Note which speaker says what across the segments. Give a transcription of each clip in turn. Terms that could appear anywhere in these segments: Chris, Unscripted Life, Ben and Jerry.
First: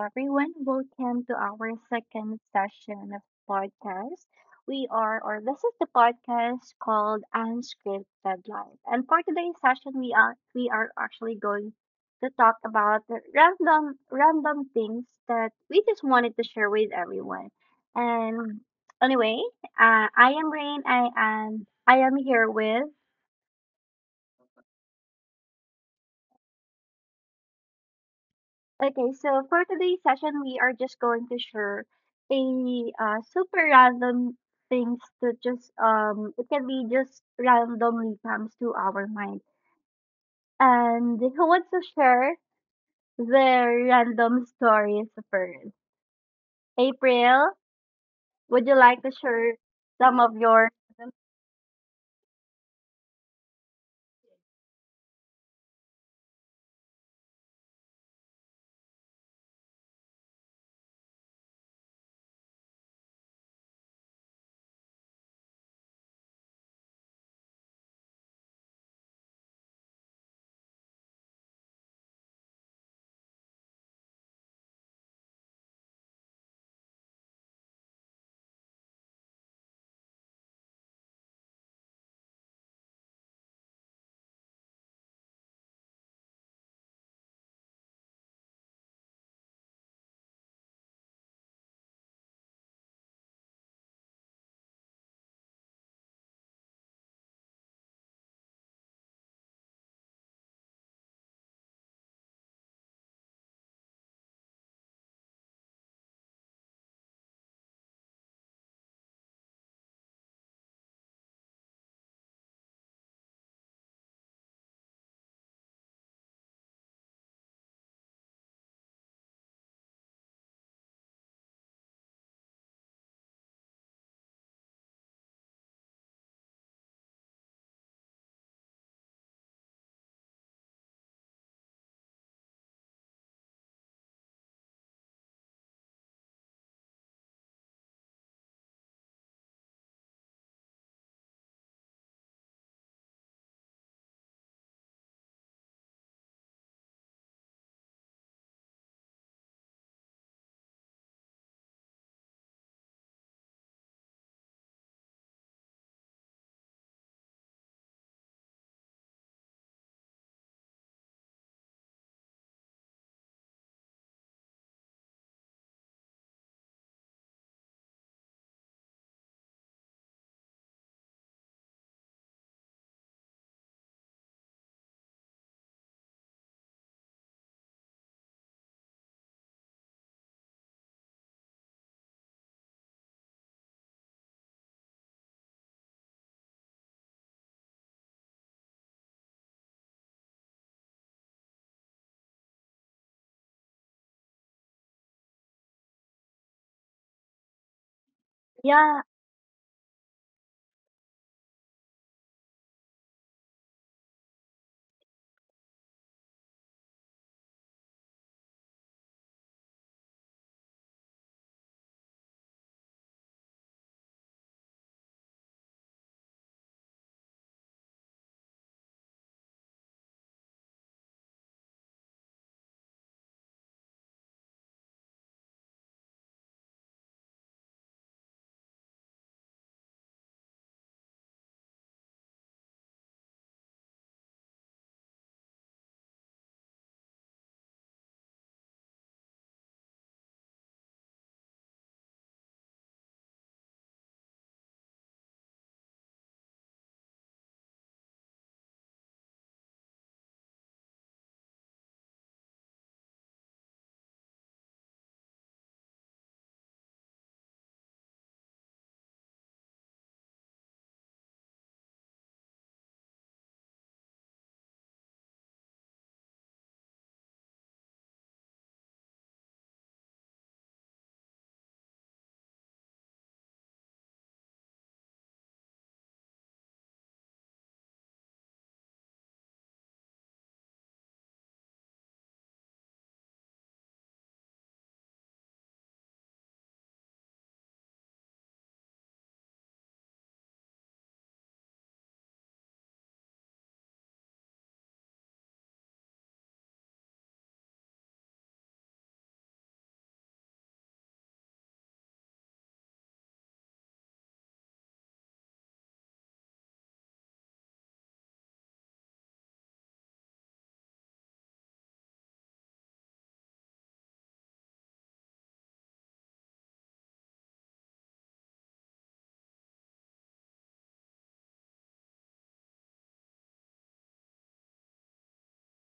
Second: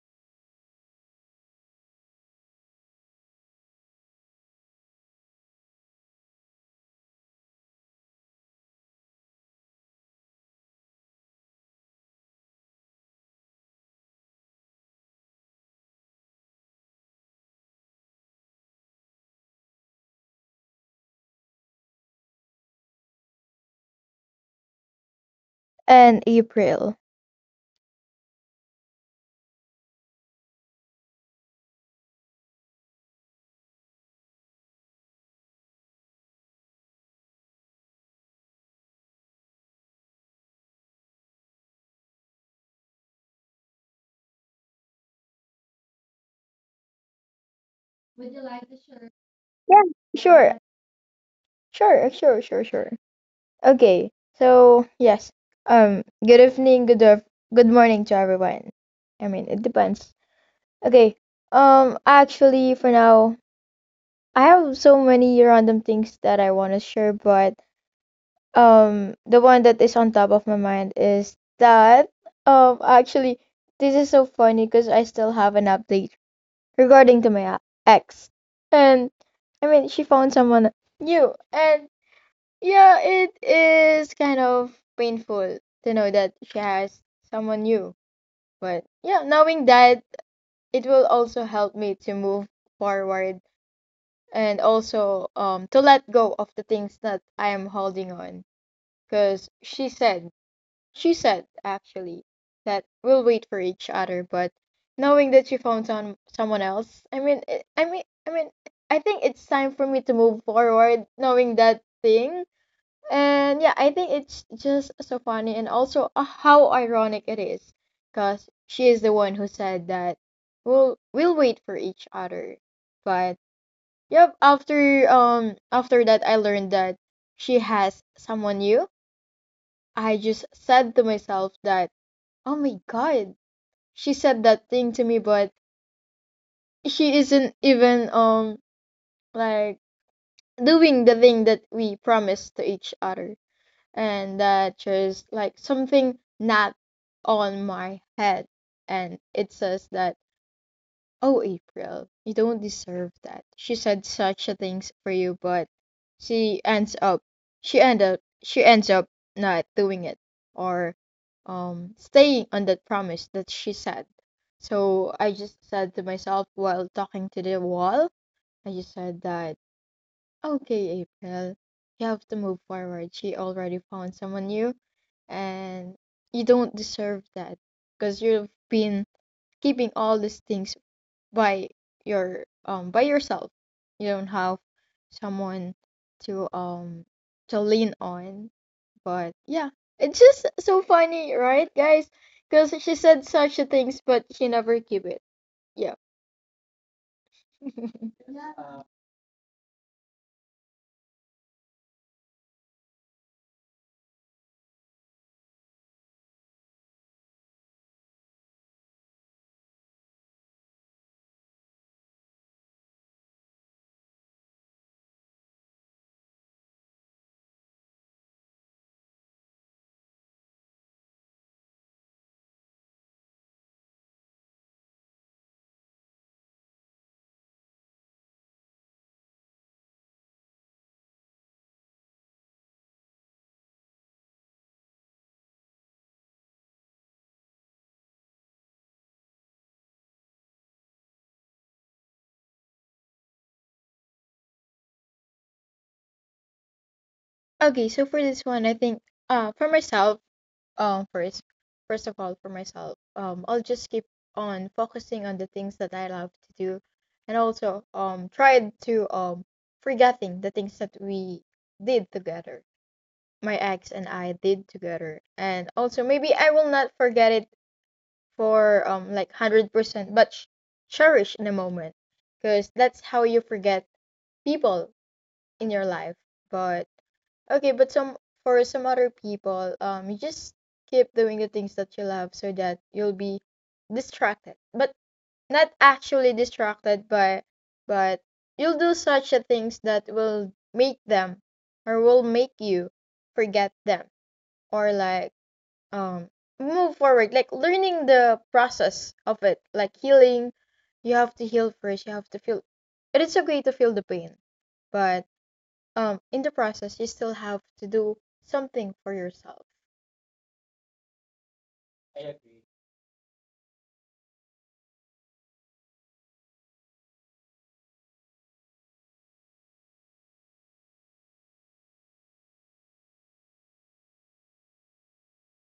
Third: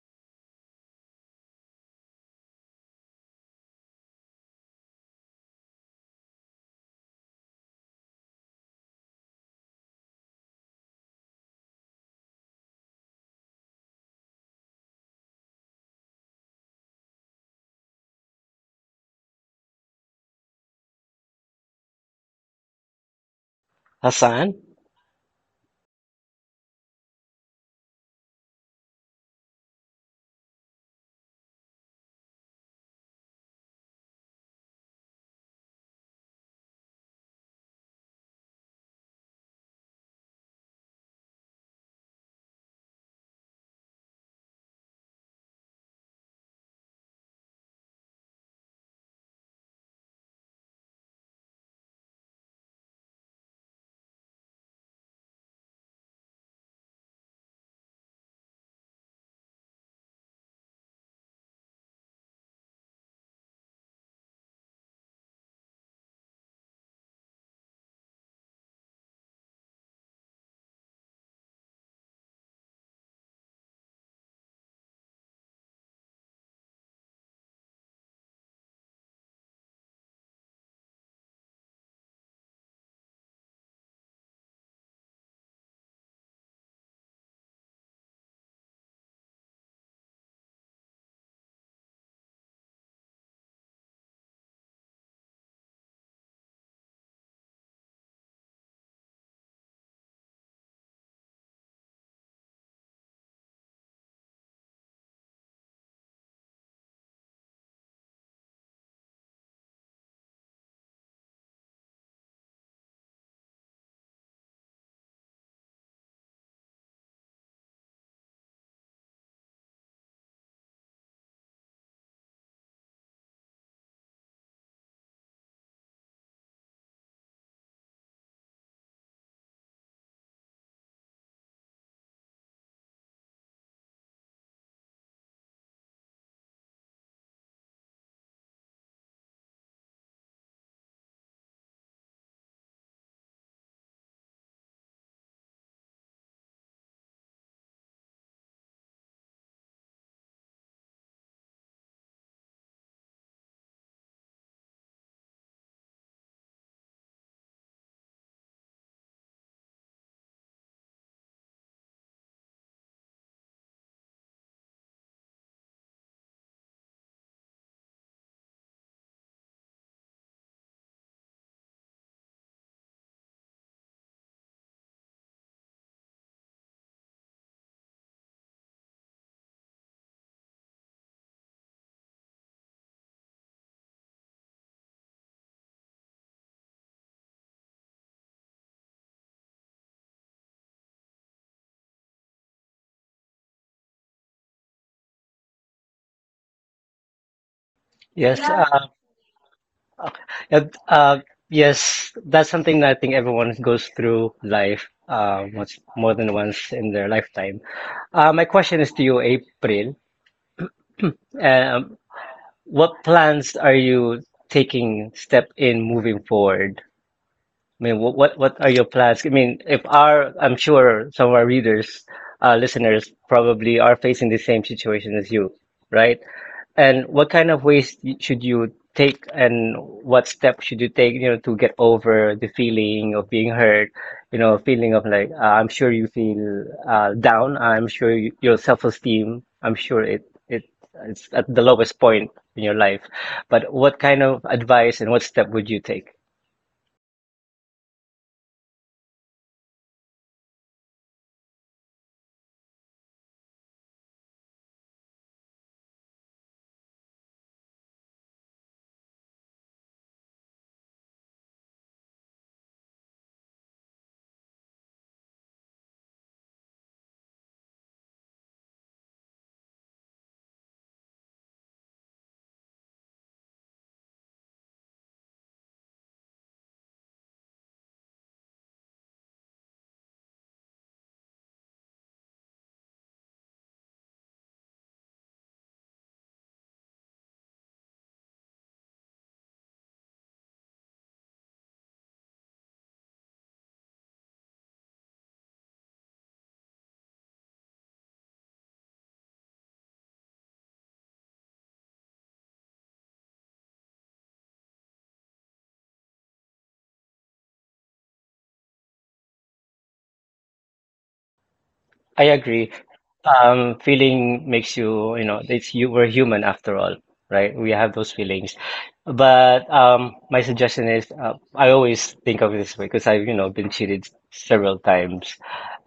Speaker 1: everyone. Welcome to our second session of podcast. We are, or this is the podcast called Unscripted Life. And for today's session, we are actually going to talk about the random things that we just wanted to share with everyone. And anyway, I am Rain. I am here with.
Speaker 2: Hassan?
Speaker 3: And April.
Speaker 1: Okay, so for today's session, we are just going to share a super random things to just it can be just randomly comes to our mind. And who wants to share their random stories first? April, would you like to share some of
Speaker 3: Sure,
Speaker 1: your?
Speaker 3: sure. Okay, so yes. Good evening, good af- Good morning to everyone. I mean, it depends. Okay. Actually, for now, I have so many random things that I want to share, but the one that is on top of my mind is that actually, this is so funny because I still have an update regarding to my ex, and I mean, she found someone new. And yeah, it is kind of painful to know that she has someone new. But yeah, knowing that, it will also help me to move forward and also to let go of the things that I am holding on. Cause she said actually that we'll wait for each other. But knowing that she found someone else, I mean, I think it's time for me to move forward, knowing that thing. And yeah, I think it's just so funny and also how ironic it is because she is the one who said that we'll wait for each other. But yep, after after that I learned that she has someone new. I just said to myself that oh my god, she said that thing to me but she isn't even like doing the thing that we promised to each other. And that just like something not on my head, and it says that oh April, you don't deserve that. She said such a things for you but she ends up she end up she ends up not doing it or staying on that promise that she said. So I just said to myself while talking to the wall, I just said that okay, April, you have to move forward. She already found someone new, and you don't deserve that because you've been keeping all these things by your by yourself. You don't have someone to um to lean on. But yeah, it's just so funny, right, guys? Because she said such a things, but she never keep it. Yeah.
Speaker 2: Yes, yeah.
Speaker 1: Yeah,
Speaker 2: And, uh, yes, that's something that I think everyone goes through life much more than once in their lifetime. My question is to you, April. Um, what plans are you taking step in moving forward? I mean, what are your plans? I mean, if our, I'm sure some of our readers, listeners probably are facing the same situation as you, right? And what kind of ways should you take, and what steps should you take, you know, to get over the feeling of being hurt, you know, feeling of like, I'm sure you feel down. I'm sure you, your self-esteem, I'm sure it it's at the lowest point in your life. But what kind of advice and what step would you take?
Speaker 3: Okay, so for this one, I think for myself. Um, first, first of all, for myself, I'll just keep on focusing on the things that I love to do, and also try to forgetting the things that we did together, my ex and I did together. And also maybe I will not forget it for like 100%, but cherish in the moment, because that's how you forget people in your life. But Okay, but some for some other people, you just keep doing the things that you love so that you'll be distracted, but not actually distracted, but you'll do such a things that will make them or will make you forget them, or like um move forward, like learning the process of it, like healing. You have to heal first. You have to feel. It is okay to feel the pain, but in the process you still have to do something for yourself.
Speaker 2: I agree. Feeling makes you, you know, it's you, we're human after all, right? We have those feelings. But my suggestion is, I always think of it this way because I've, you know, been cheated several times.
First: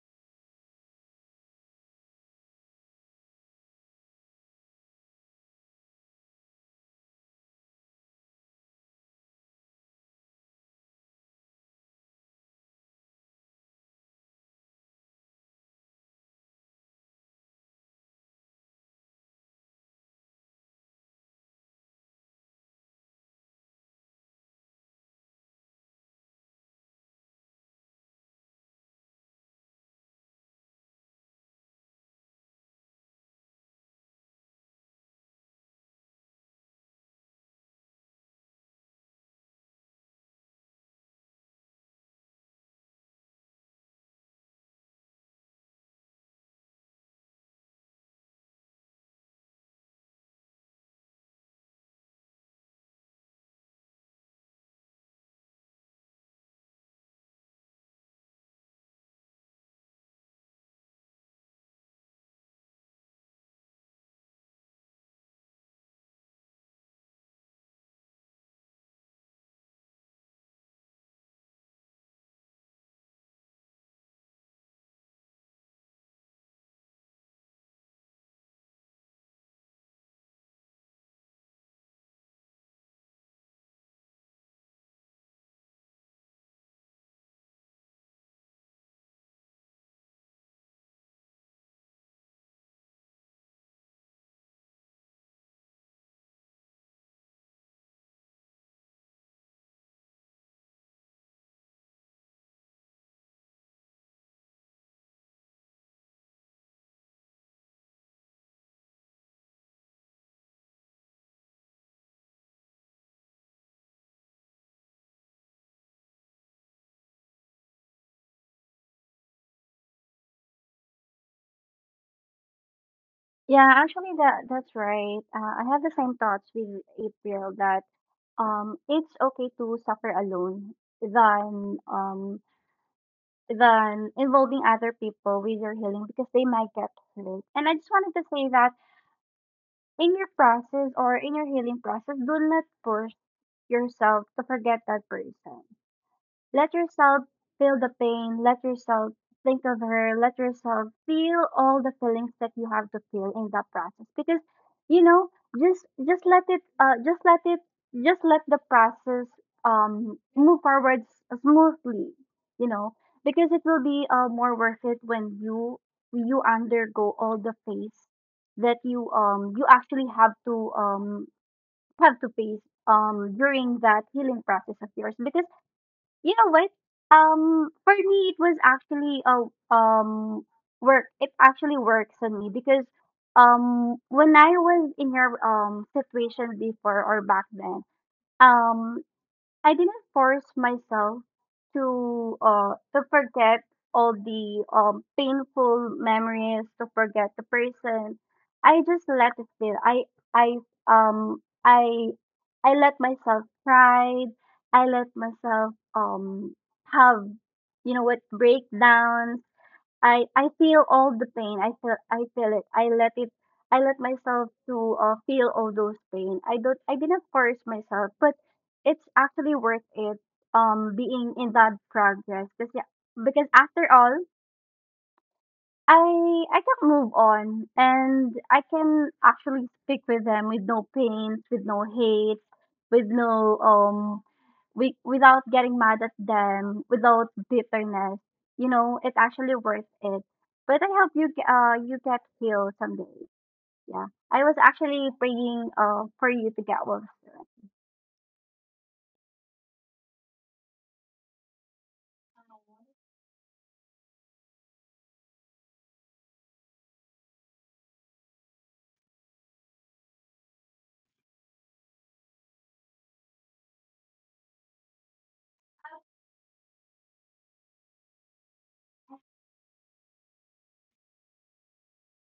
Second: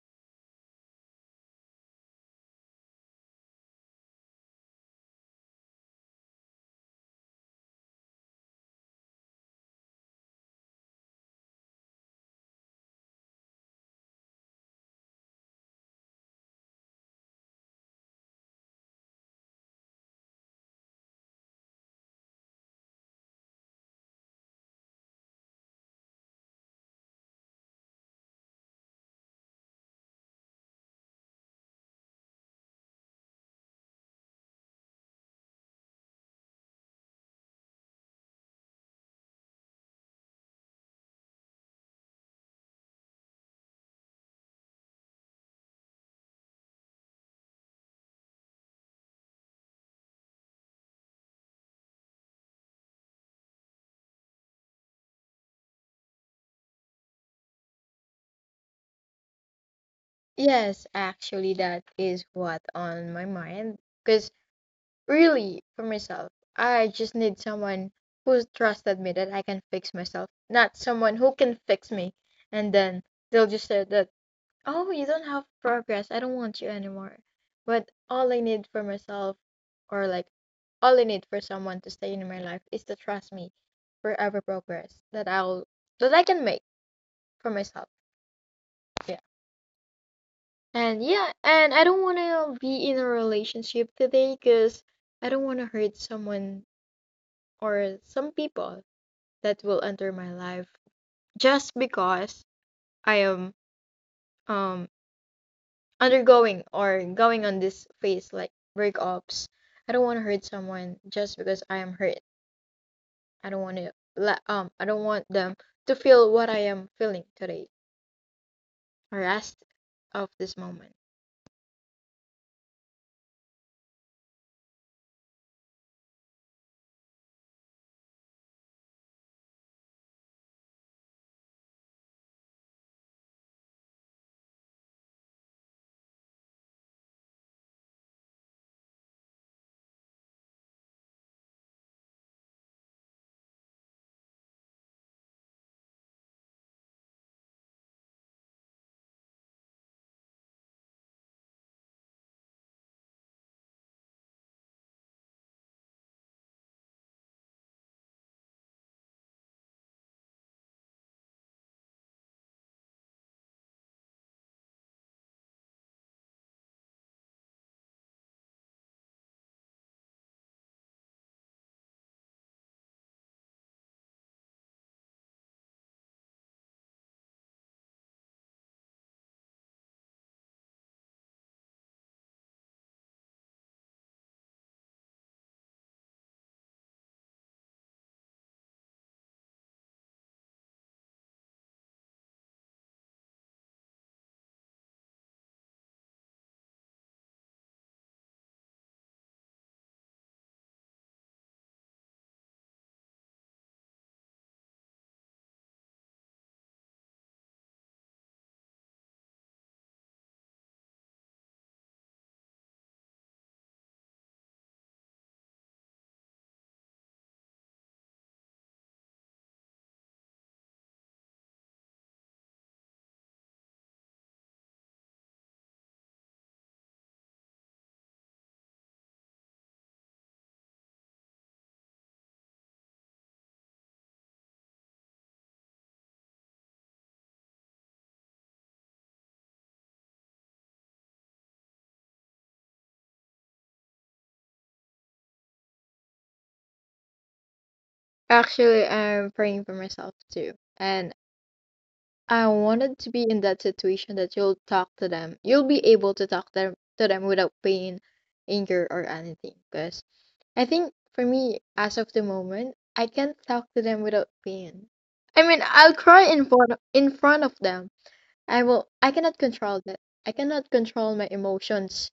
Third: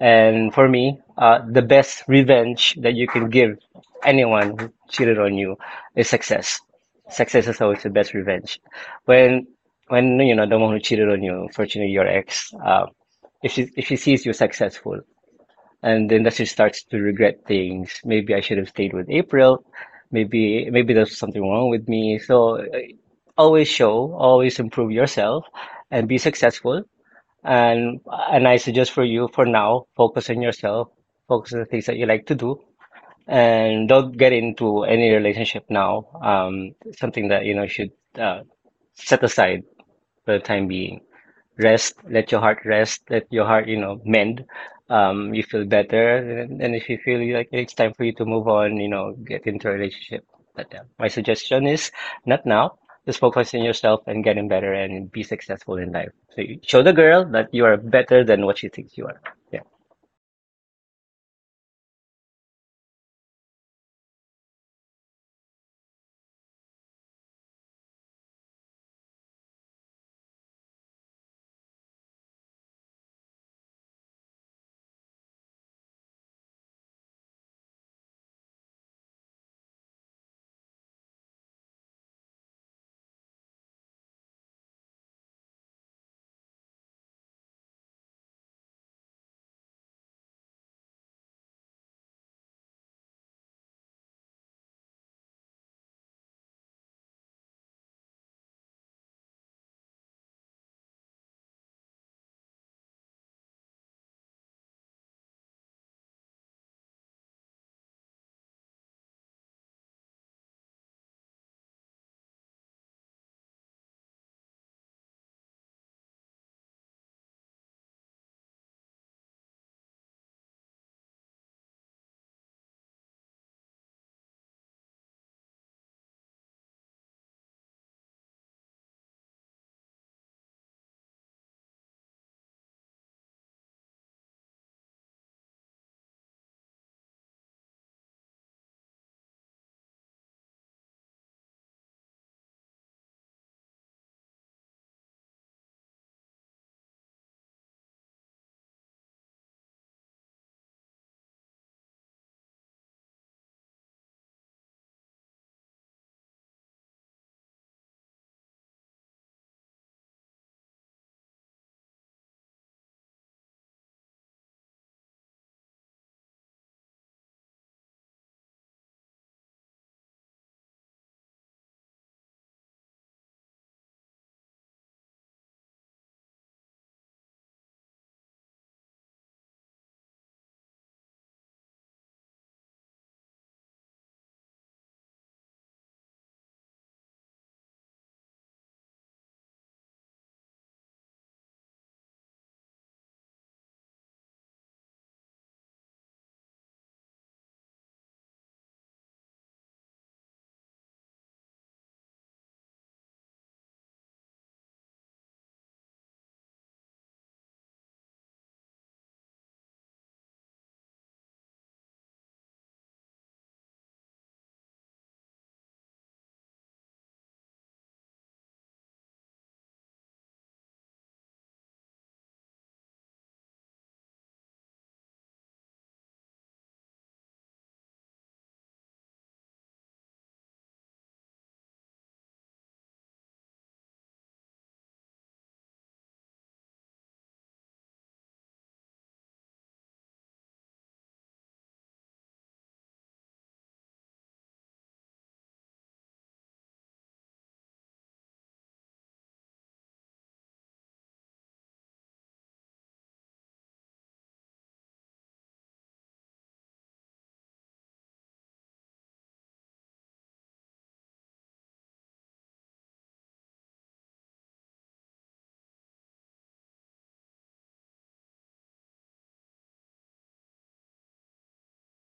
Speaker 2: And for me, the best revenge that you can give anyone who cheated on you is success. Success is always the best revenge. When, when you know, the one who cheated on you, unfortunately, your ex, if she sees you successful, and then she starts to regret things. Maybe I should have stayed with April. Maybe there's something wrong with me. So always show, always improve yourself, and be successful. And and I suggest for you for now, focus on yourself, focus on the things that you like to do, and don't get into any relationship now. Something that you know should uh, set aside for the time being rest, let your heart rest, let your heart, you know, mend. You feel better, and if you feel like it's time for you to move on, you know, get into a relationship. But my suggestion is not now. Just focus on yourself and getting better and be successful in life. So you show the girl that you are better than what she thinks you are. Yeah. Oh,
Speaker 3: Yes, actually that is what on my mind because really for myself, I just need someone who's trusted me that I can fix myself, not someone who can fix me and then they'll just say that oh you don't have progress, I don't want you anymore. But all I need for myself or like all I need for someone to stay in my life is to trust me for every progress that I'll that I can make for myself. Yeah, and yeah, and I don't want to be in a relationship today because I don't want to hurt someone or some people that will enter my life just because I am um undergoing or going on this phase like breakups. I don't want to hurt someone just because I am hurt. I don't want to I don't want them to feel what I am feeling today or rest of this moment.
Speaker 1: yeah. Actually, that's right. I have the same thoughts with April that it's okay to suffer alone than um than involving other people with your healing because they might get hurt. And I just wanted to say that in your process or in your healing process, do not push yourself to forget that person. Let yourself feel the pain, let yourself think of her, let yourself feel all the feelings that you have to feel in that process because you know just let it just let it just let the process move forward smoothly, you know, because it will be more worth it when you undergo all the phase that you you actually have to face during that healing process of yours. Because you know what? For me, it was actually a work. It actually works on me because when I was in your situation before or back then, um I didn't force myself to forget all the painful memories, to forget the person. I just let it be. I um I I let myself cry. I let myself have, you know what, breakdowns. I feel all the pain. I feel it. I let it. I let myself to feel all those pain. I don't. I didn't force myself, but it's actually worth it. Being in that progress because yeah, because after all, I can move on and I can actually speak with them with no pain, with no hate, with no without getting mad at them, without bitterness. You know, it's actually worth it. But I hope you you get healed someday. Yeah. I was actually praying for you to get well.
Speaker 3: Actually, I'm praying for myself too. And I wanted to be in that situation that you'll talk to them. You'll be able to talk them to them without pain, anger, or anything. Because I think for me, as of the moment, I can't talk to them without pain. I mean, I'll cry in front of them. I will. I cannot control that. I cannot control my emotions,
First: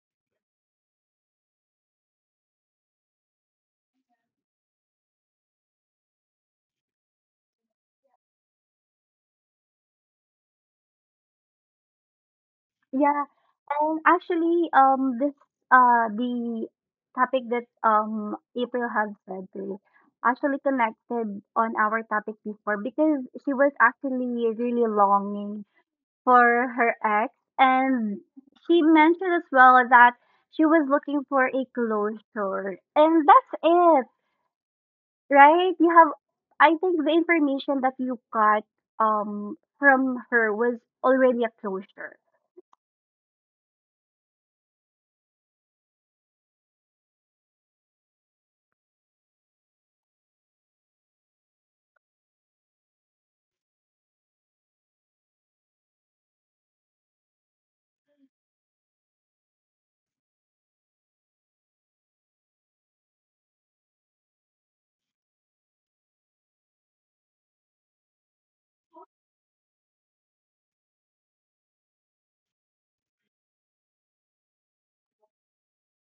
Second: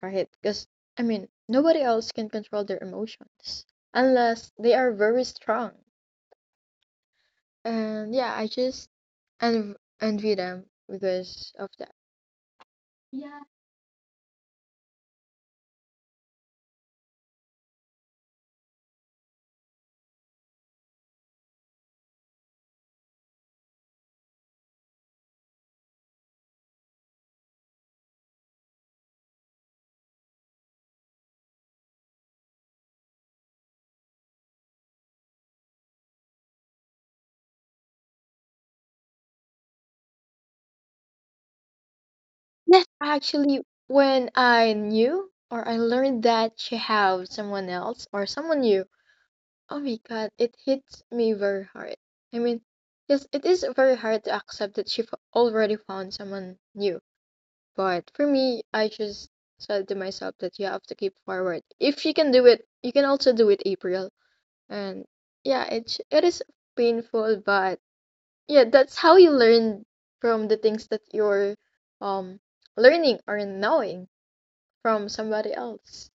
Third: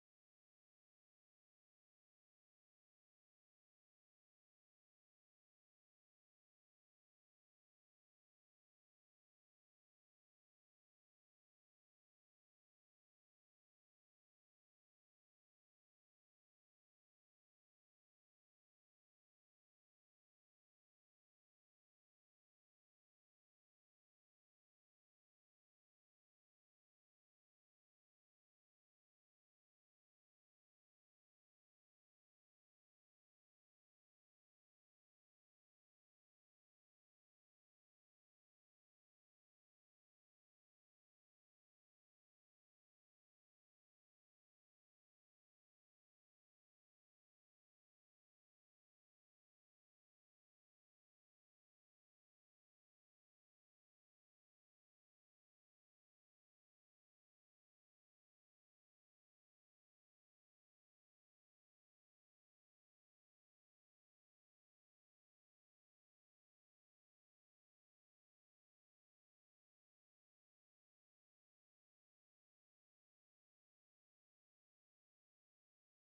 Speaker 3: right? Because I mean, nobody else can control their emotions unless they are very strong. And yeah, I just and envy them because of that.
Speaker 1: Yeah,
Speaker 3: Yes,
Speaker 1: and actually, this the topic that April had said to actually connected on our topic before because she was actually really longing for her ex, and she mentioned as well that she was looking for a closure, and that's it, right? You have, I think, the information that you got from her was already a closure.
Speaker 3: actually, when I knew or I learned that she had someone else or someone new, oh my God, it hits me very hard. I mean, yes, it is very hard to accept that already found someone new. But for me, I just said to myself that you have to keep forward. If you can do it, you can also do it, April. And yeah, it is painful, but yeah, that's how you learn from the things that you're um learning or knowing from somebody else.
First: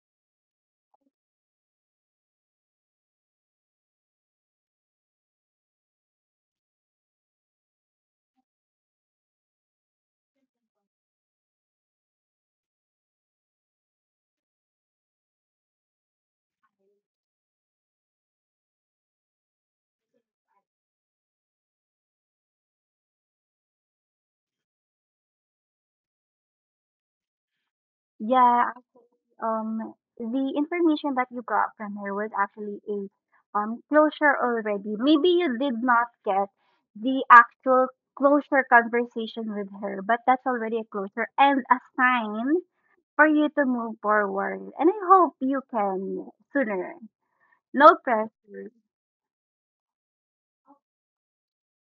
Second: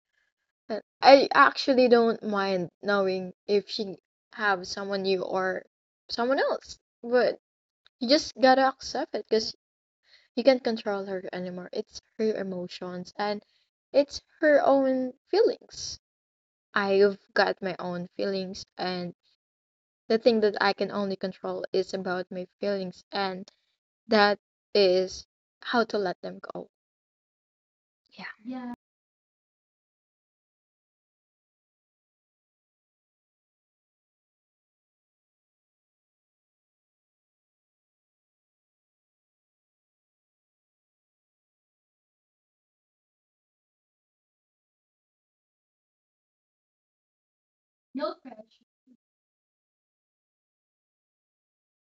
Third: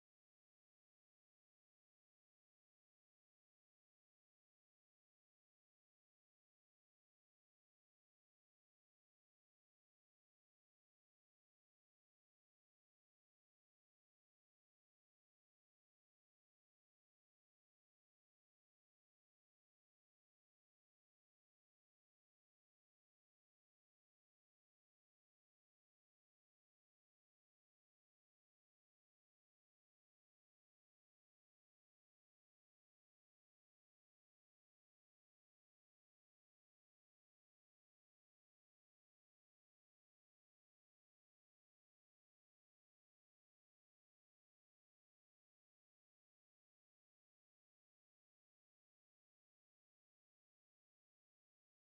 Speaker 3: And I actually don't mind knowing if you have someone new or someone else, but you just gotta accept it because you can't control her anymore. It's her emotions and it's her own feelings. I've got my own feelings, and the thing that I can only control is about my feelings, and that is how to let them go. Yeah.
Speaker 1: Yeah, the information that you got from her was actually a closure already. Maybe you did not get the actual closure conversation with her, but that's already a closure and a sign for you to move forward. And I hope you can sooner. No pressure.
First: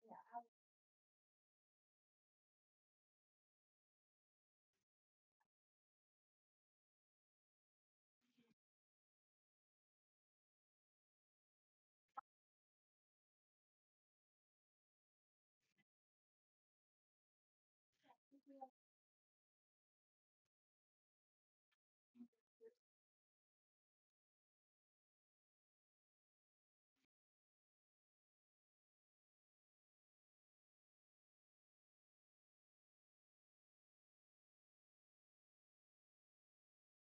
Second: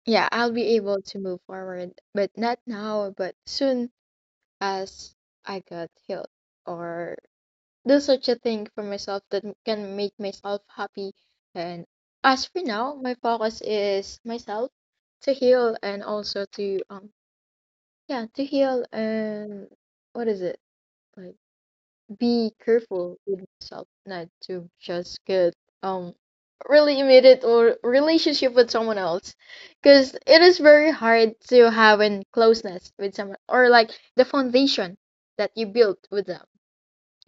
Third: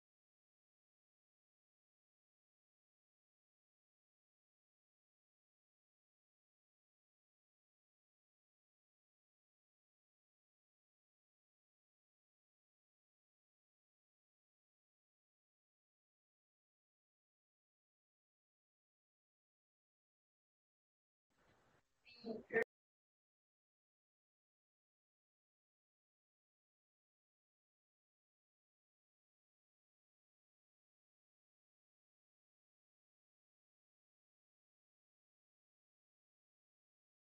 Speaker 3: Yeah, I'll be able to move forward, but not now, but soon as I got healed or do such a thing for myself that can make myself happy. And as for now, my focus is myself to heal and also to yeah, to heal and what is it? Like be careful with myself not to just get um really immediate or relationship with someone else because it is very hard to have in closeness with someone or like the foundation that you built with them,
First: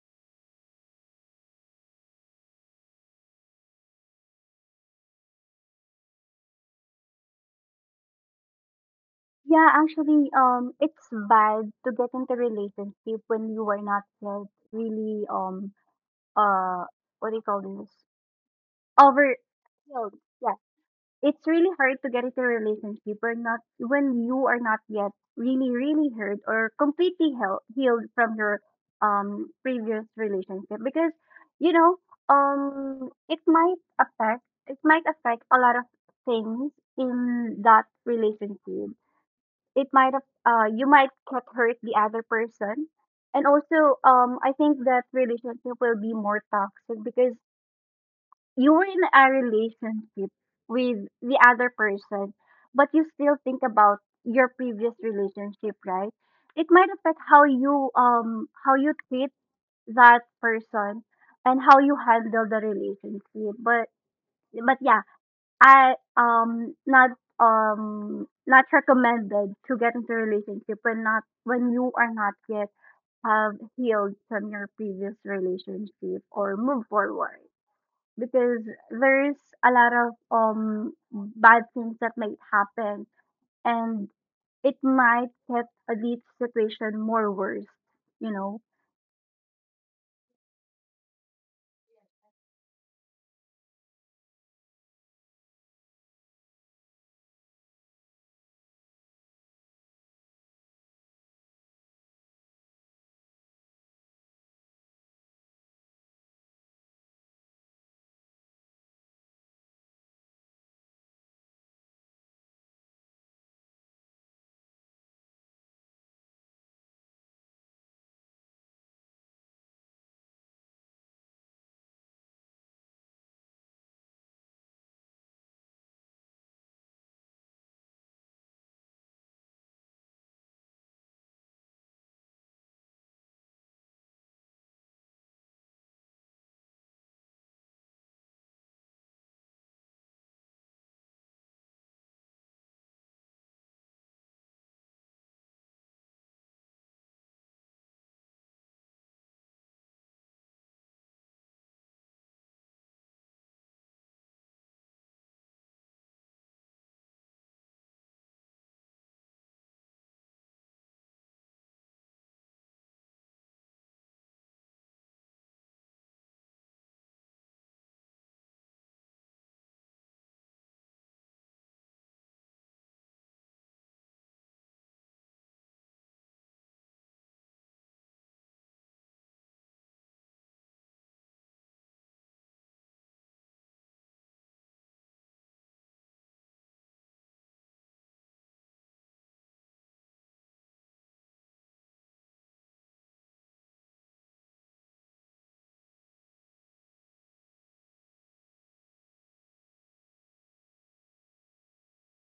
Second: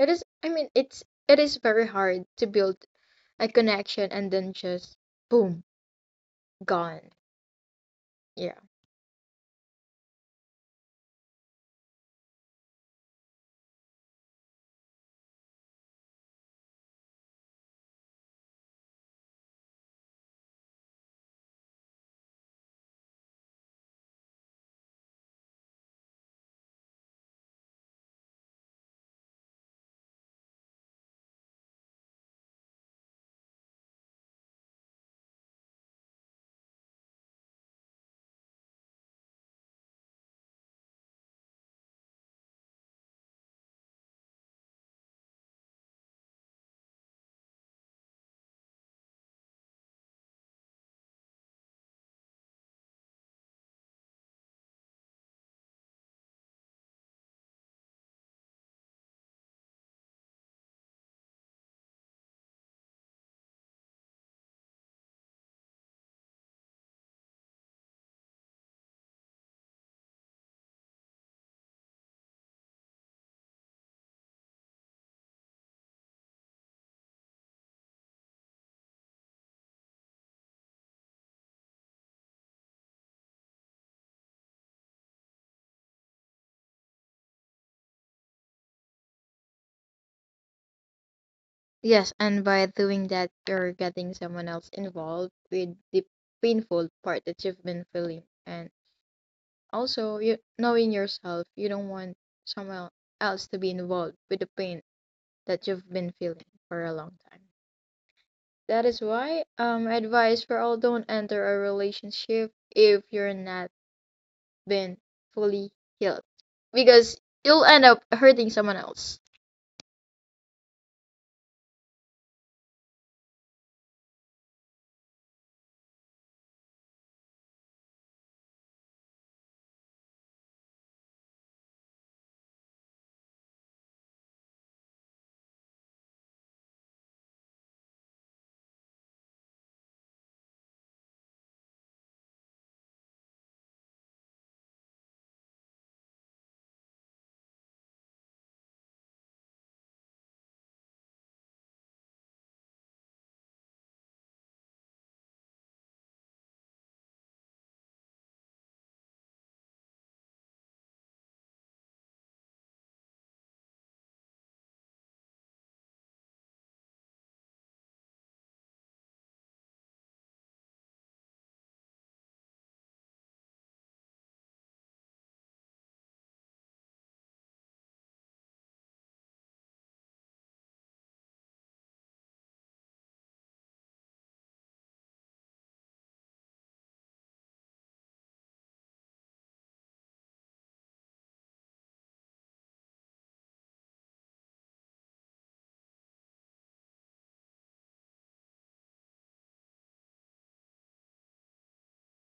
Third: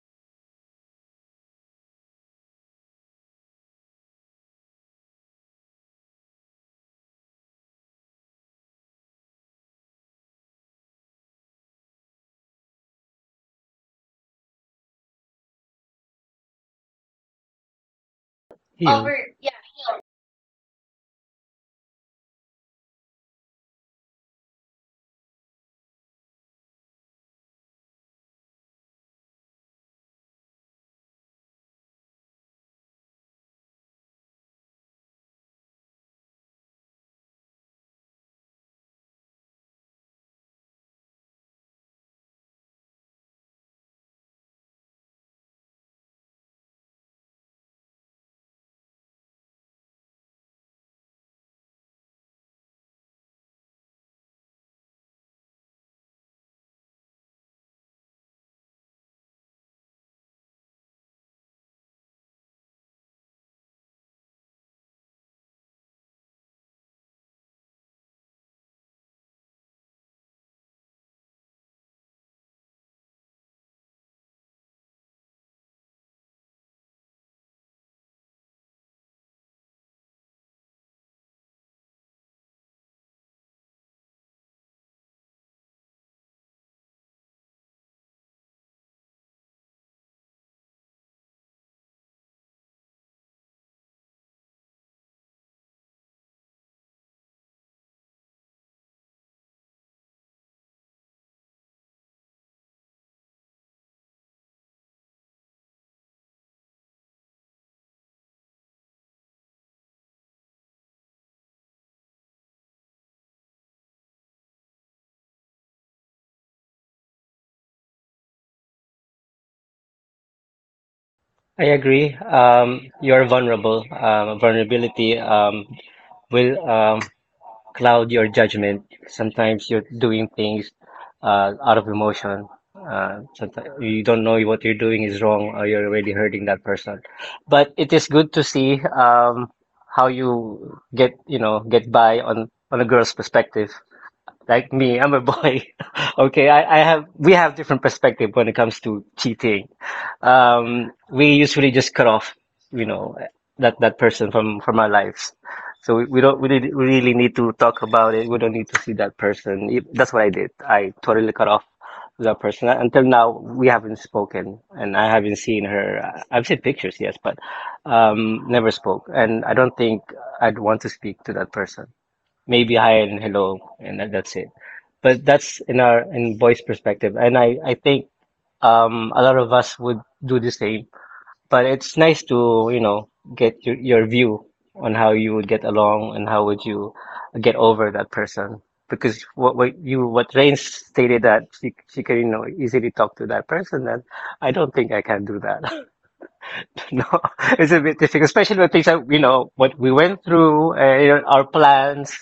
Speaker 3: it is, I mean, it is very hard to build a connection and then just boom, gone. Yeah.
Speaker 1: Yeah, actually, it's bad to get into relationship when you are not yet really uh what do you call this?
Speaker 2: Yun.
Speaker 1: Over
Speaker 2: Yeah.
Speaker 1: yeah, it's really hard to get into a relationship or not when you are not yet really hurt or completely healed from your previous relationship because you know it might affect, it might affect a lot of things in that relationship. It might have you might get hurt the other person. And also I think that relationship will be more toxic because you were in a relationship with the other person, but you still think about your previous relationship, right? It might affect how you treat that person and how you handle the relationship. But yeah, I not not recommended to get into a relationship when not when you are not yet have healed from your previous relationship or move forward because there's a lot of bad things that might happen and it might get the situation more worse, you know.
Speaker 3: Yes, and by doing that you're getting someone else involved with the painful part that you've been feeling. And also, you, knowing yourself, you don't want someone else to be involved with the pain that you've been feeling for a long time. That is why advice for all, don't enter a relationship if you're not been fully healed because you'll end up hurting someone else.
Speaker 2: I agree. You're vulnerable. Vulnerability will cloud your judgment. Sometimes you're doing things out of emotion. Sometimes you don't know what you're doing is wrong, or you're already hurting that person. But it is good to see how you get, you know, get by on a girl's perspective like me, I'm a boy. Okay, I have we have different perspective when it comes to cheating. We usually just cut off, you know, that person from our lives. So, we don't we really need to talk about it. We don't need to see that person. That's what I did. I totally cut off that person. Until now, we haven't spoken and I haven't seen her. I've seen pictures, yes, but never spoke and I don't think I'd want to speak to that person. Maybe hi and hello, and that's it. But that's in our in boys' perspective, and I think a lot of us would do the same. But it's nice to, you know, get your view on how you would get along and how would you get over that person because what Rain stated, that she can, you know, easily talk to that person, and I don't think I can do that. No, it's a bit difficult, especially with things that, you know what, we went through, you know, our plans,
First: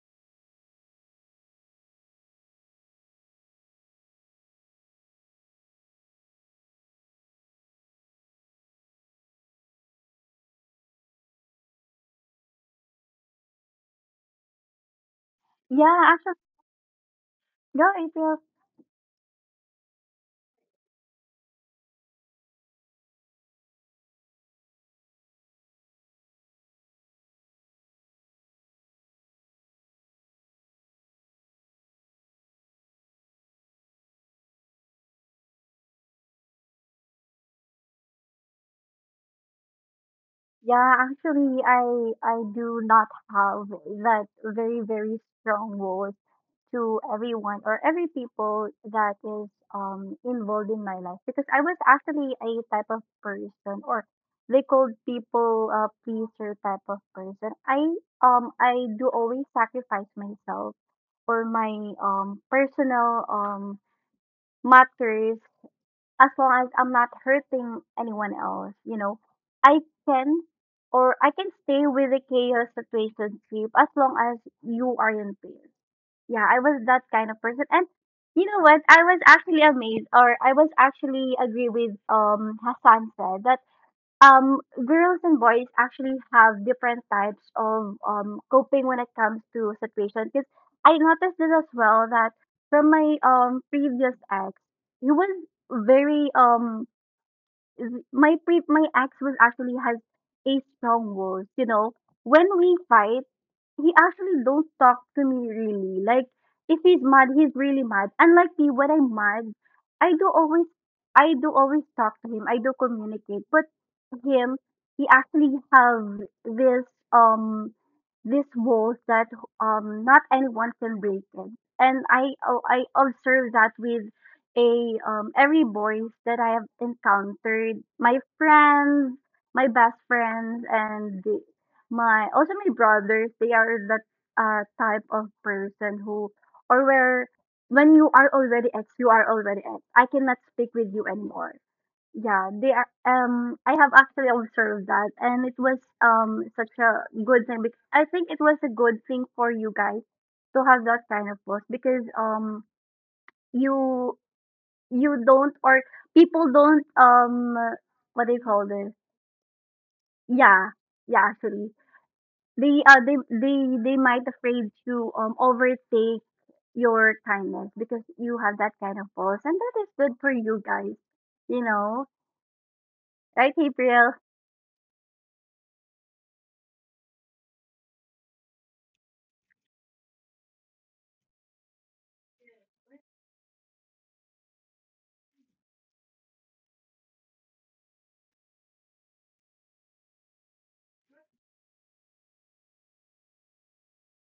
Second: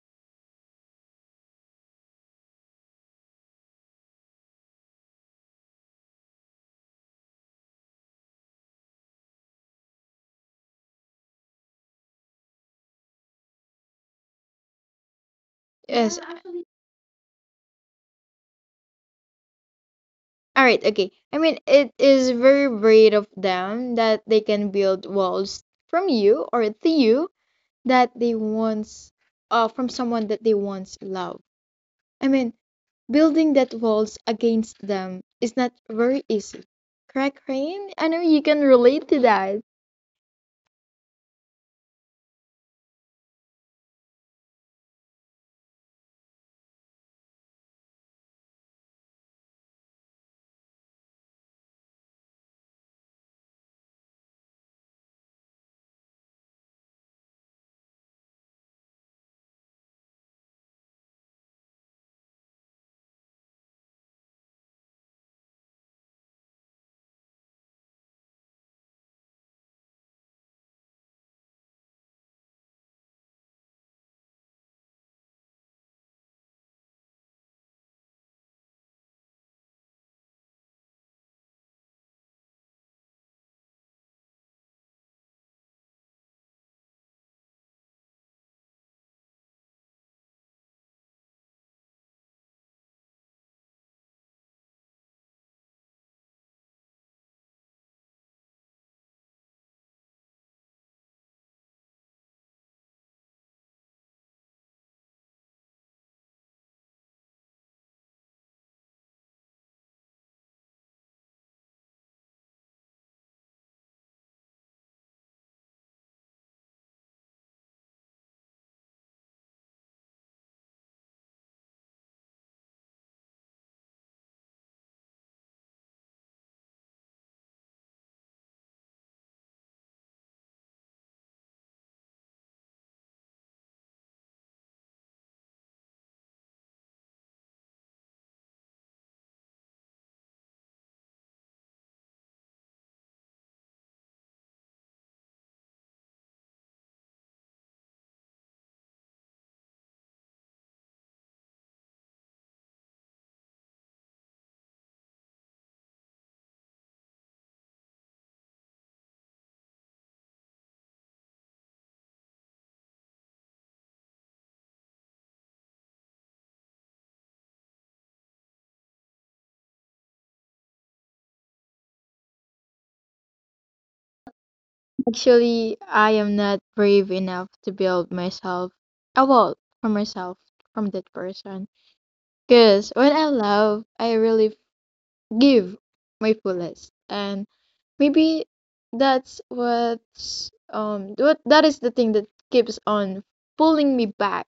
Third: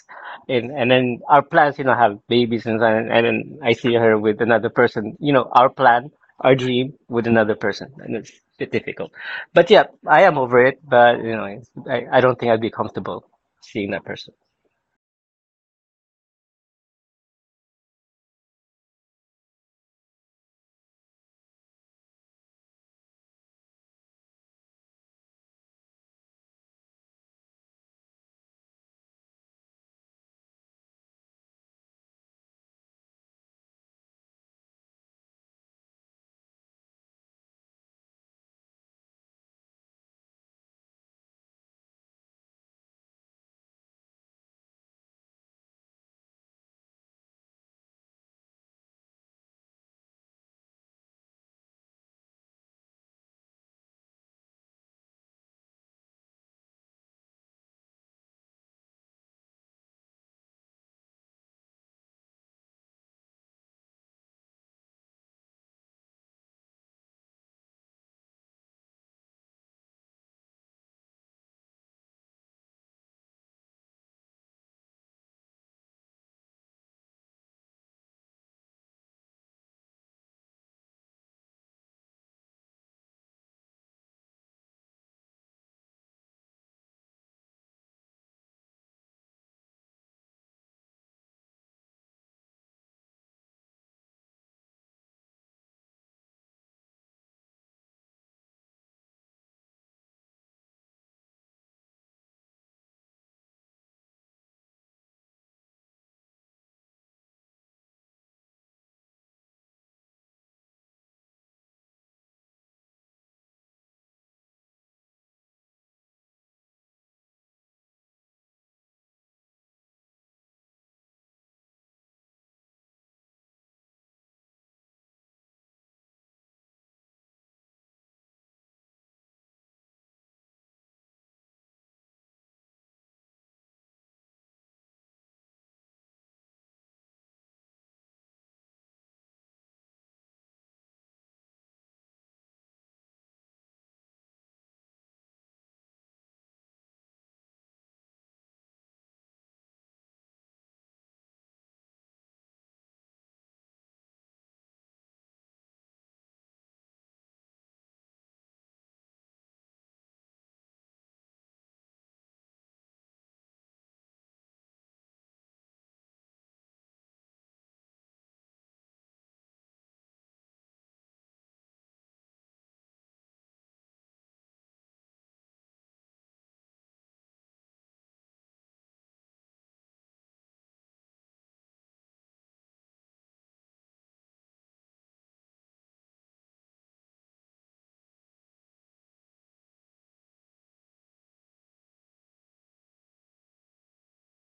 Speaker 2: and then our plans, you know, have babies and and then I see her with another person. You know, our plan, our dream with another person, and it's a bit difficult. But yeah, I am over it. But you know, it's- I don't think I'd be comfortable seeing that person.
Speaker 1: Yeah,
Speaker 3: Yes.
Speaker 1: actually, go April.
Speaker 3: All right. Okay. I mean, it is very brave of them that they can build walls from you or to you that they once from someone that they once loved. I mean, building that walls against them is not very easy. Correct, Rain? I know you can relate to that.
Speaker 1: Yeah, actually, I do not have that very strong role to everyone or every people that is involved in my life, because I was actually a type of person, or they called people a pleaser type of person. I do always sacrifice myself for my personal matters. As long as I'm not hurting anyone else, you know, I can or I can stay with the chaos situation, situationship as long as you are in pain. Yeah, I was that kind of person. And you know what? I was actually amazed or I was actually agree with Hassan said that um, girls and boys actually have different types of coping when it comes to situations. Because I noticed this as well that from my previous ex, he was very my ex was actually has a strong voice. You know, when we fight, he actually don't talk to me really. Like if he's mad, he's really mad. Unlike me, when I'm mad, I do always I do always talk to him. I do communicate. But him, he actually have this um this walls that not anyone can break it. And I observe that with a every boys that I have encountered, my friends, my best friends, my also my brothers. They are that type of person who or where when you are already ex, you are already ex. I cannot speak with you anymore. Yeah, they are. I have actually observed that, and it was such a good thing. Because I think it was a good thing for you guys to have that kind of boss because you you don't or people don't what do you call this? Yeah, yeah, actually, they uh they they they might afraid to overtake your kindness because you have that kind of pulse, and that is good for you guys, you know, right, April?
Speaker 3: Actually, I am not brave enough to build myself a wall for myself from that person. Because when I love, I really give my fullest. And maybe that's what's what that is the thing that keeps on pulling me back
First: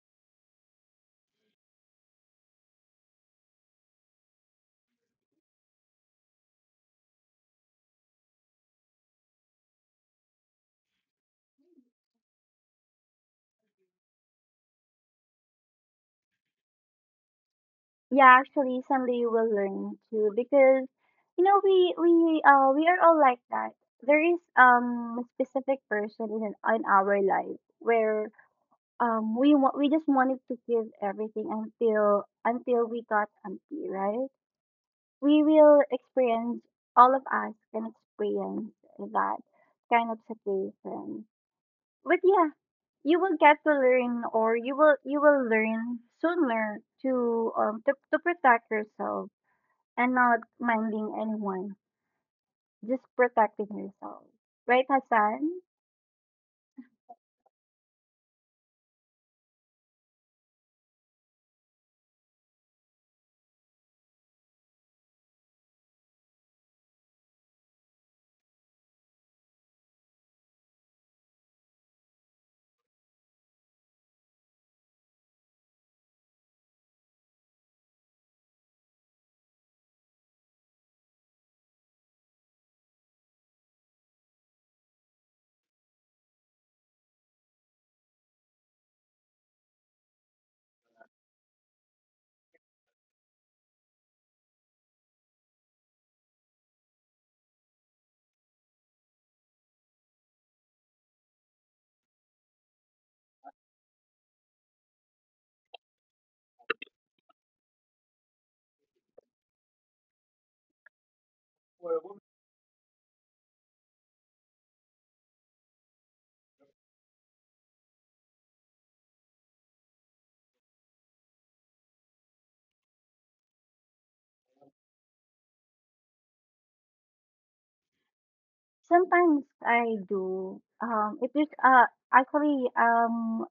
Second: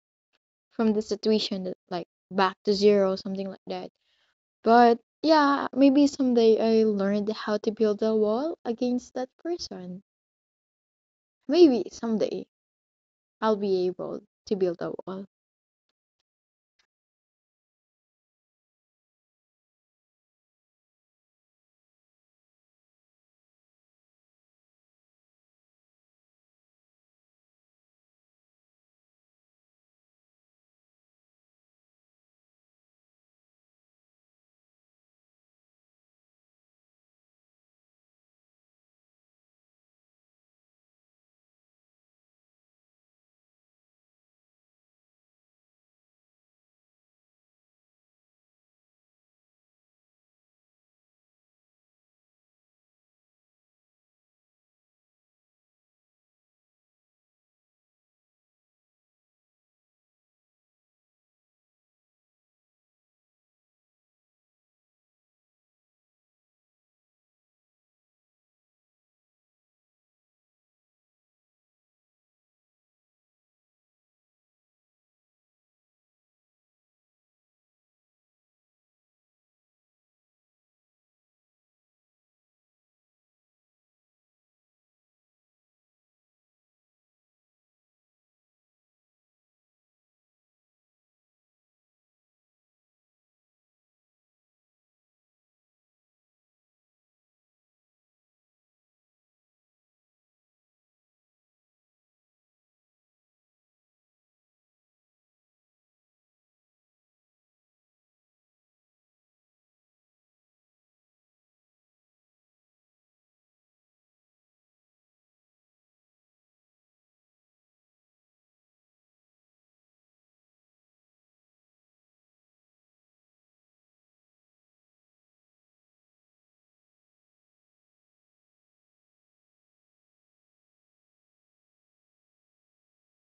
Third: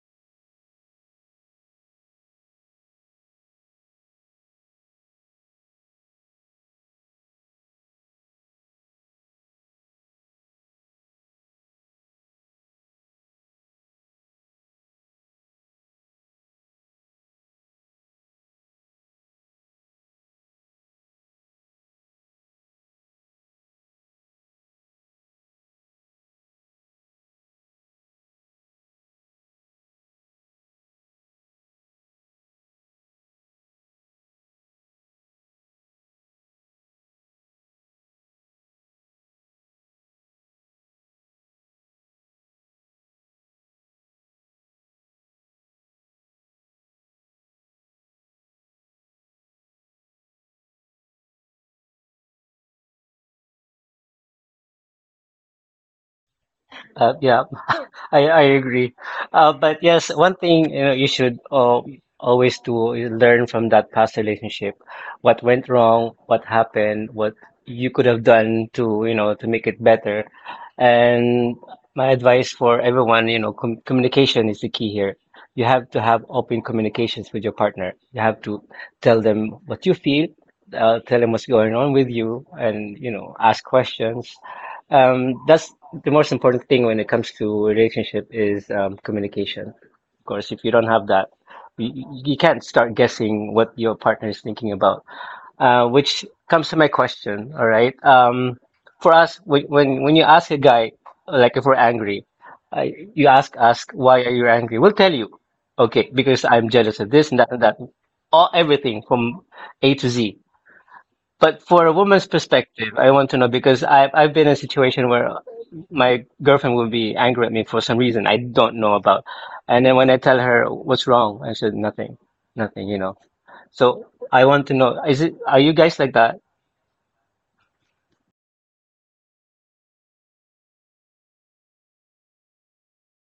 Speaker 3: from the situation that like back to zero something like that. But yeah, maybe someday I learned how to build a wall against that person. Maybe someday I'll be able to build a wall.
Speaker 1: Yeah, actually, someday you will learn too because you know we are all like that. There is a specific person in our life where we want we just wanted to give everything until we got empty, right? We will experience all of us can experience that kind of situation. But yeah, you will get to learn or you will learn sooner to protect yourself and not minding anyone. Just protecting yourself. Right, Hassan?
Speaker 2: Yeah, I agree. But yes, one thing, you know, you should always do is learn from that past relationship, what went wrong, what happened, what you could have done to, you know, to make it better. And my advice for everyone, you know, communication is the key here. You have to have open communications with your partner. You have to tell them what you feel, tell them what's going on with you, and you know, ask questions. That's the most important thing when it comes to relationship is communication. Of course, if you don't have that, you can't start guessing what your partner is thinking about. Which comes to my question. All right. For us, when you ask a guy, like if we're angry, uh, you ask why are you angry? We'll tell you. Okay, because I'm jealous of this and that and that. All everything from A to Z. But for a woman's perspective, I want to know because I've been in a situation where my girlfriend will be angry at me for some reason I don't know about, and then when I tell her what's wrong, I said nothing, nothing, you know. So I want to know, is it are you guys like that?
Speaker 1: Sometimes I do. It is actually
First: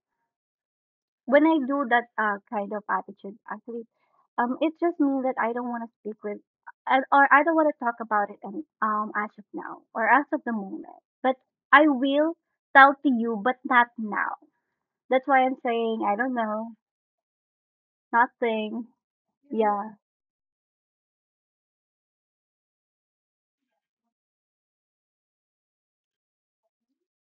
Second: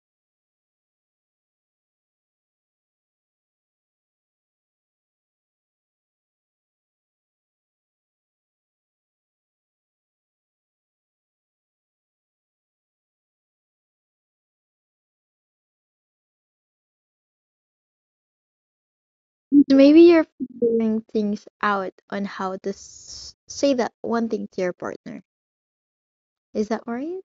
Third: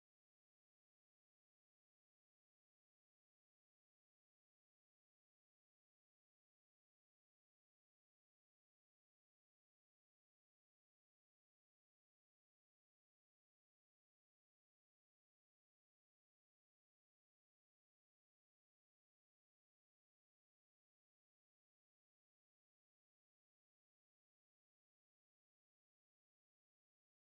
Speaker 1: when I do that kind of attitude, actually, it just means that I don't want to speak with, or I don't want to talk about it, as of now or as of the moment. But I will tell to you, but not now. That's why I'm saying I don't know, nothing.
Speaker 3: So
Speaker 1: Yeah,
Speaker 3: maybe you're figuring things out on how to say that one thing to your partner. Is that right?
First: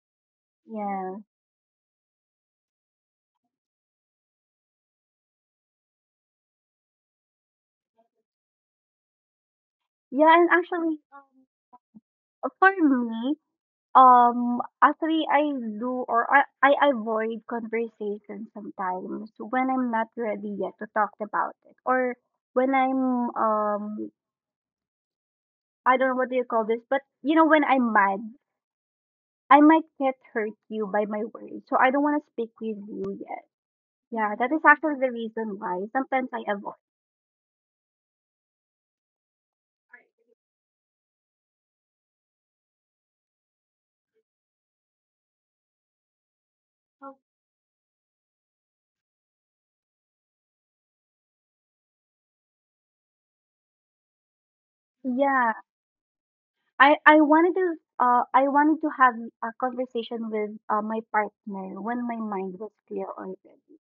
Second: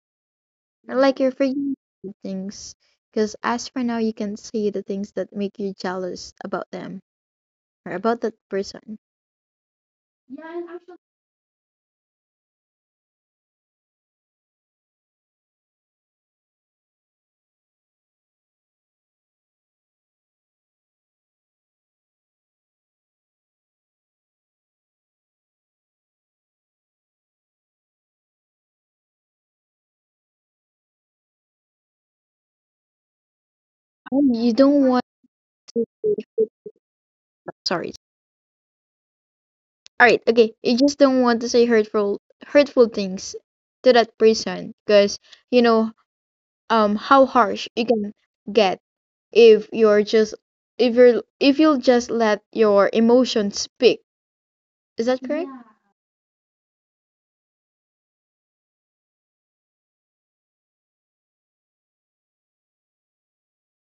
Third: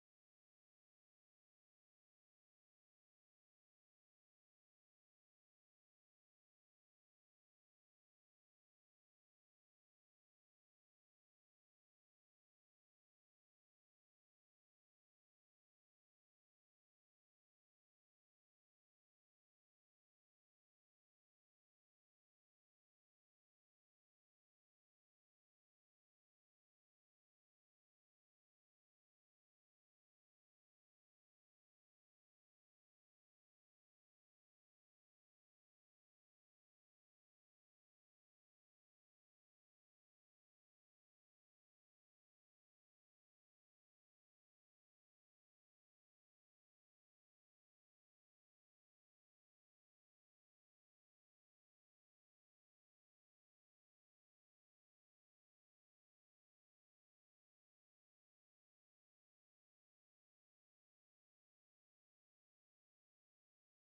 Speaker 1: yeah,
Speaker 3: Like you're figuring out things. Because as for now, you can say the things that make you jealous about them or about that person.
Speaker 1: yeah. And
Speaker 3: And
Speaker 1: actually, for me, actually, I do or I avoid conversation sometimes when I'm not ready yet to talk about it, or when I'm I don't know what do you call this, but you know, when I'm mad, I might get hurt you by my words, so I don't want to speak with you yet. Yeah,
Speaker 3: you
Speaker 1: that is
Speaker 3: don't
Speaker 1: actually
Speaker 3: want
Speaker 1: the reason
Speaker 3: to.
Speaker 1: why sometimes I avoid.
Speaker 3: Sorry. Alright, okay. You just don't want to say hurtful things to that person because you know how harsh you can get if you're just if you'll just let your emotions speak. Is that correct?
Speaker 1: Yeah, I wanted to I wanted to have a conversation with my partner when my mind was clear already.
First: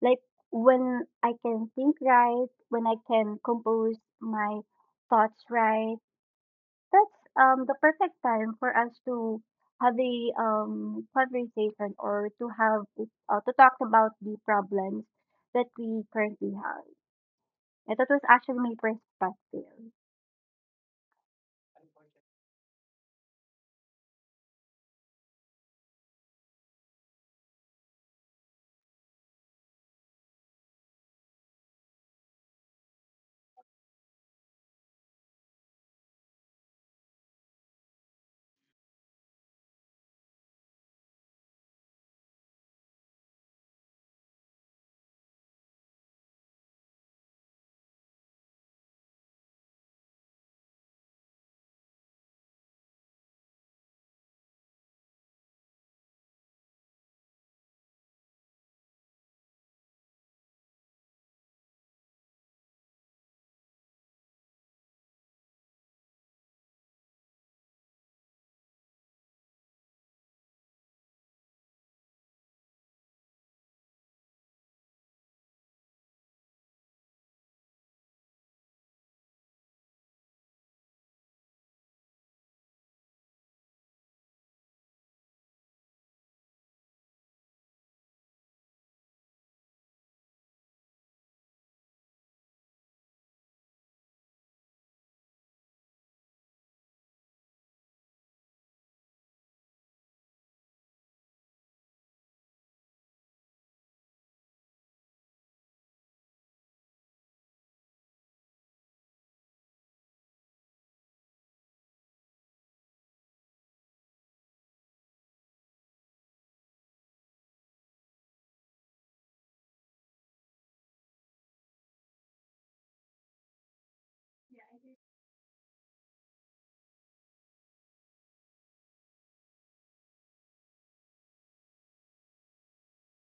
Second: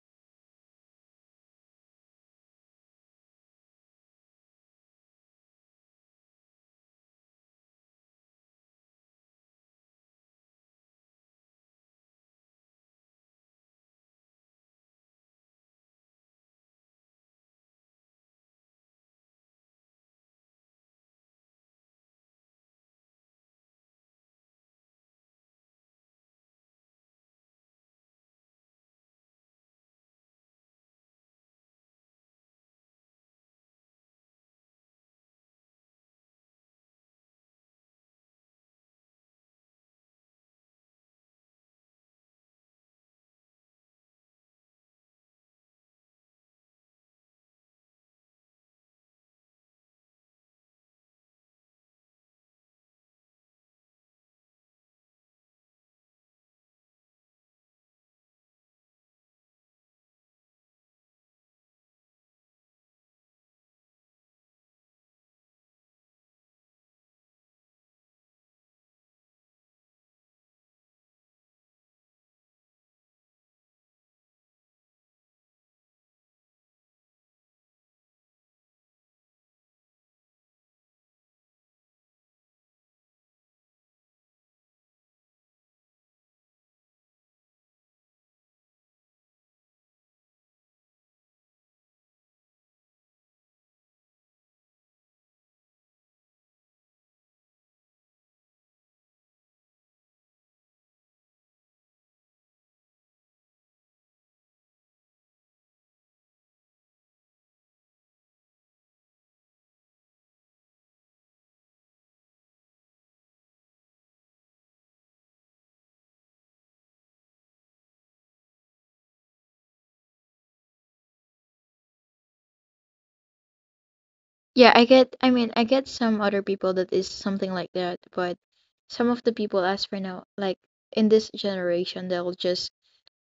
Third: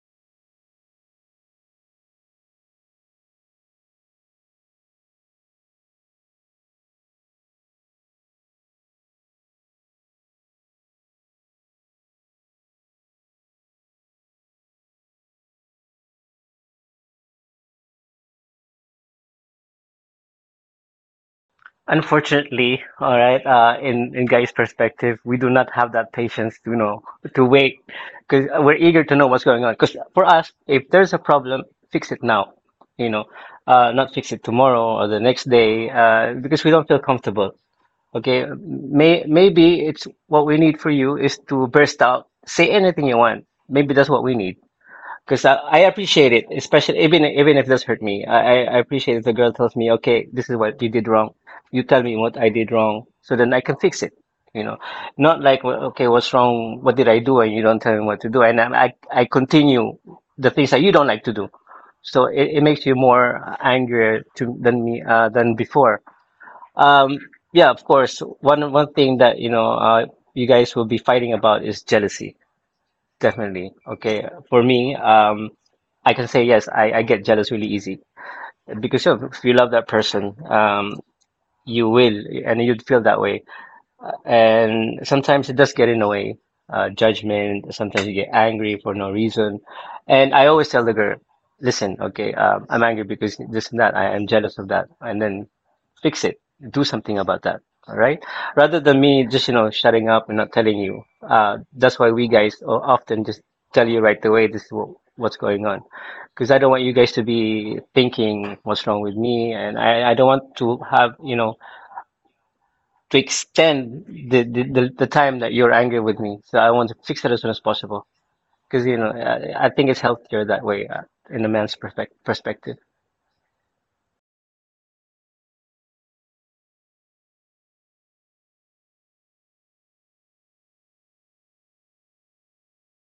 Speaker 1: Like when I can think right, when I can compose my thoughts right, that's the perfect time for us to have a conversation or to have to talk about the problems that we currently have. And that was actually my perspective.
Speaker 2: Unfortunately, all right, in guy's perspective, we do not have that patience to, you know, to wait because we're eager to know what's going on. Because for us, if there's a problem, fix it now, you know, not fix it tomorrow or the next day, because we don't feel comfortable. Okay, maybe it's what we need for you is to burst out, say anything you want. Maybe that's what we need. Because I appreciate it, especially even if this hurt me. I appreciate if the girl tells me, okay, this is what you did wrong. You tell me what I did wrong, so then I can fix it. You know, not like, well, okay, what's wrong? What did I do? And you don't tell me what to do, and I continue the things that you don't like to do. So it makes you more angrier to than me than before. Um, yeah, of course. One thing that, you know, you guys will be fighting about is jealousy. Definitely. Okay. For me, I can say yes, I get jealous really easy because, you know, if you love that person, you will, and you'd feel that way. And sometimes it does get in the way, judgment. Sometimes you get angry for no reason. And I always tell the girl, listen, okay, I'm angry because this and that. I am jealous of that. And then fix it. Do something about that. All right. Rather than me just, you know, shutting up and not telling you. That's why we guys often just tell you right away this is what, what's going on. Because I don't want you guys to be thinking what's wrong with me. And I don't want to have, you know, to extend the time that you're angry with me. So I want to fix it as soon as possible. Because, you know, I think it's healthier that way, in a man's perfect perspective.
Speaker 3: Yeah, I get, I mean I get some other people that is something like that, but some of the people as for now, like in this generation they'll just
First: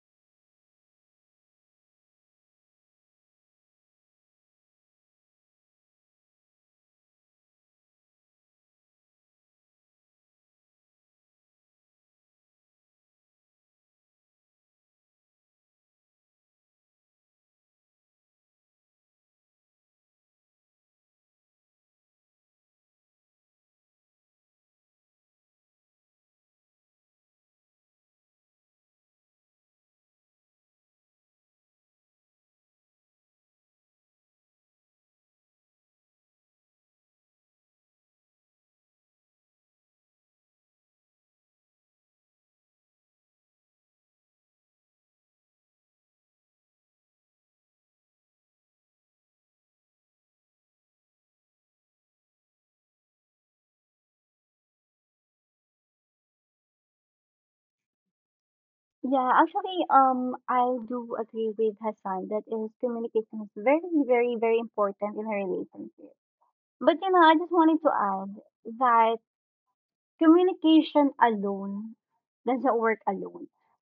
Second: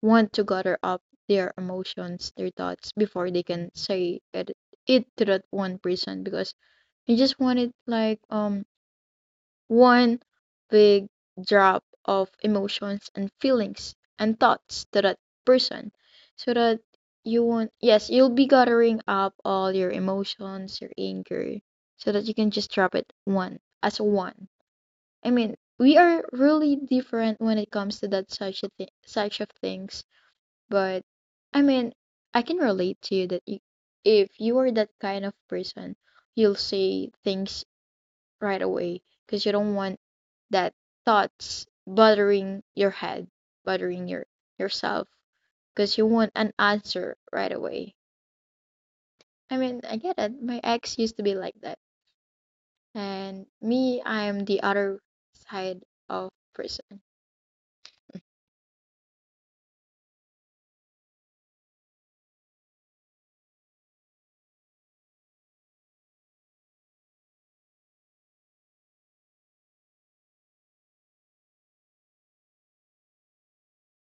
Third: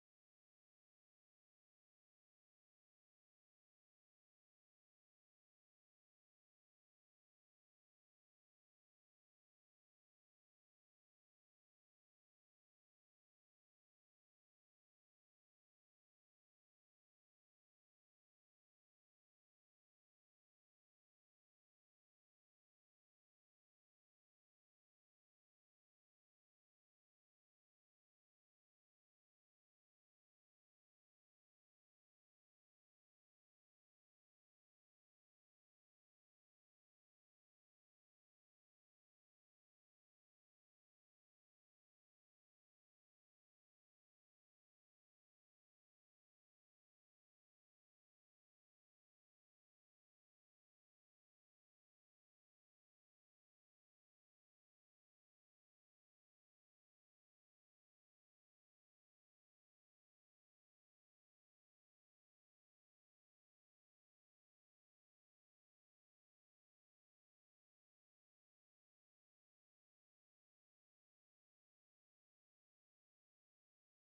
Speaker 3: want to gather up their emotions, their thoughts before they can say it, it to that one person because you just wanted like one big drop of emotions and feelings and thoughts to that person so that you won't, yes, you'll be gathering up all your emotions, your anger, so that you can just drop it one as one. I mean, we are really different when it comes to that such a thing such of things, but I mean, I can relate to you that you, if you are that kind of person, you'll say things right away because you don't want that thoughts bothering your head, bothering yourself because you want an answer right away. I mean, I get it. My ex used to be like that. And me, I'm the other side of person.
Speaker 1: Yeah, actually, I do agree with Hassan that is communication is very important in a relationship. But you know, I just wanted to add that communication alone does not work alone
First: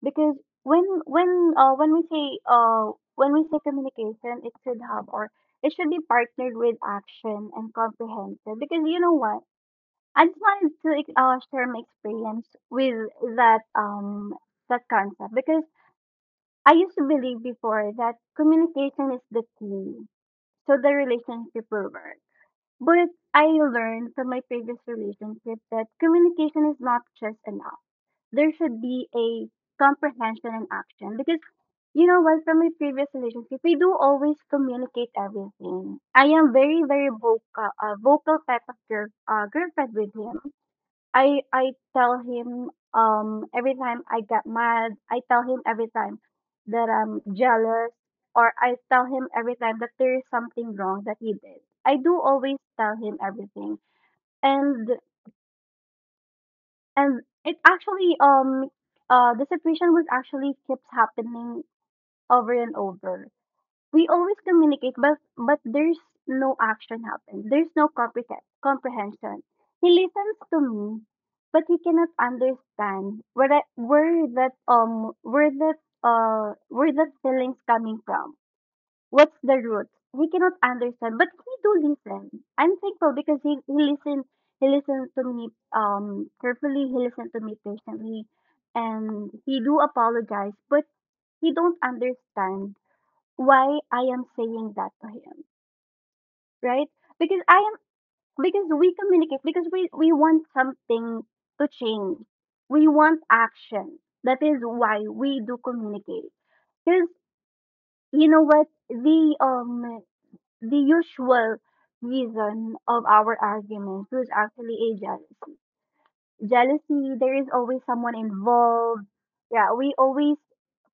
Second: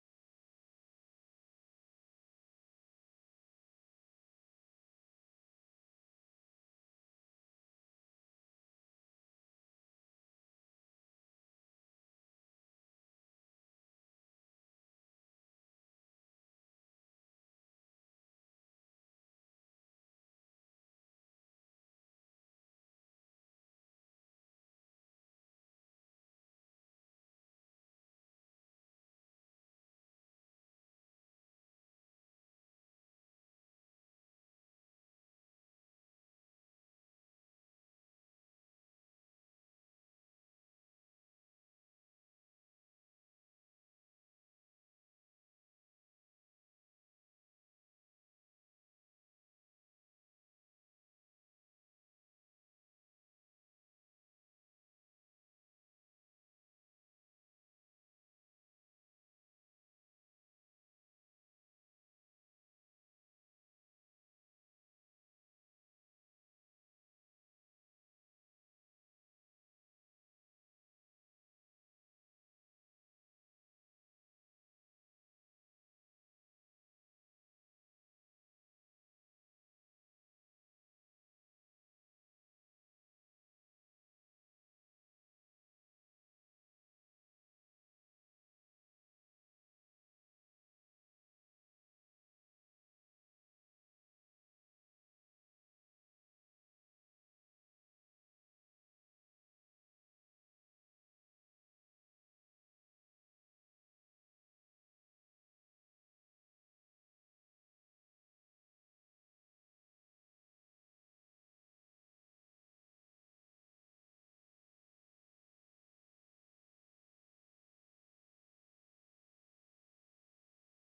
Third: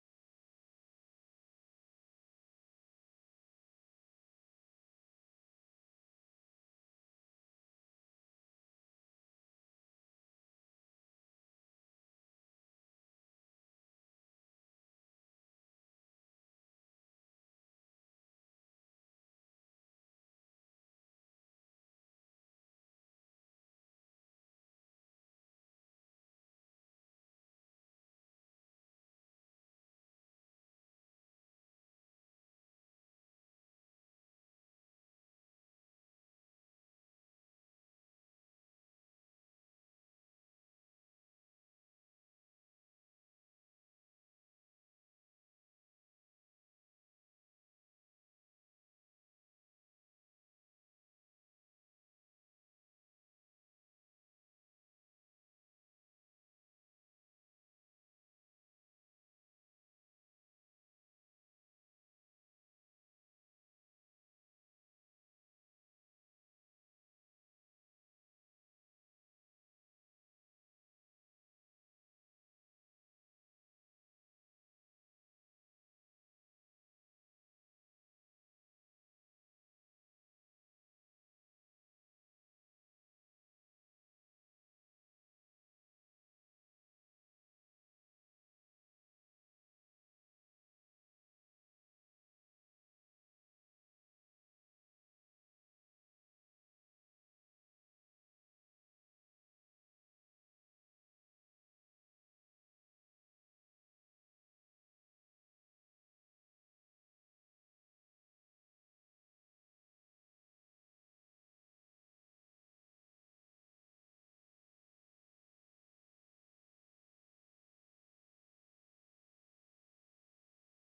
Speaker 1: because when when uh, when we say uh when we say communication it should have or it should be partnered with action and comprehensive because you know what, I just wanted to share my experience with that that concept because I used to believe before that communication is the key so the relationship will work. But I learned from my previous relationship that communication is not just enough. There should be a comprehension and action because you know what, from my previous relationship, we do always communicate everything. I am very vocal, vocal type of girl, girlfriend with him. I tell him every time I get mad, I tell him every time that I'm jealous or I tell him every time that there is something wrong that he did. I do always tell him everything. And and it actually the situation was actually keeps happening over and over. We always communicate, but there's no action happen, there's no comprehension. He listens to me, but he cannot understand where that where that feelings coming from, what's the root. He cannot understand, but he do listen. I'm thankful because he listened, he listened to me carefully, he listened to me patiently, and he do apologize, but he don't understand why I am saying that to him, right? Because I am, because we communicate, because we want something to change. We want action. That is why we do communicate. Because you know what, the usual reason of our arguments was actually a jealousy. Jealousy. There is always someone involved. Yeah, we always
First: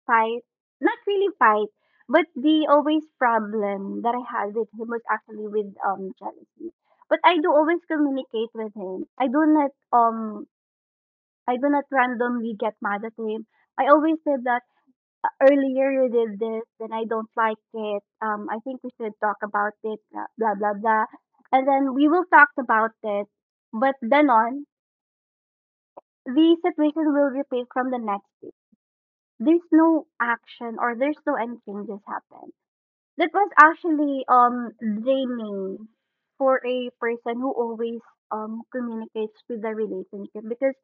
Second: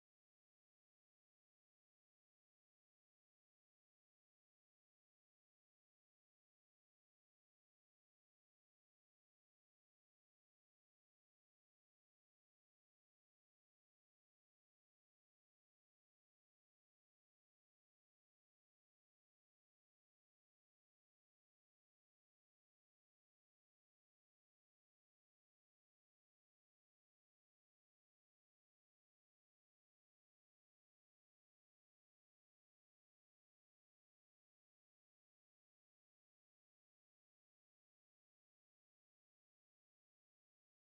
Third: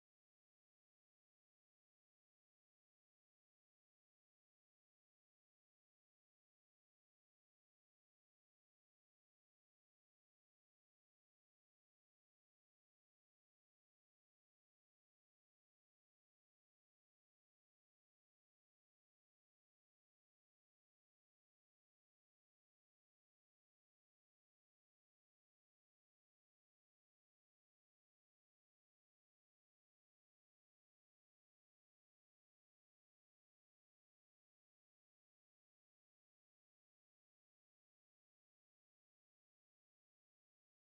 Speaker 1: fight, not really fight, but the always problem that I had with him was actually with jealousy. But I do always communicate with him. I do not randomly get mad at him. I always said that, Earlier you did this, then I don't like it. I think we should talk about it. Blah blah blah. Blah." And then we will talk about it. But then on, the situation will repeat from the next day, there's no action or there's no any changes happen. That was actually draining for a person who always communicates with the relationship, because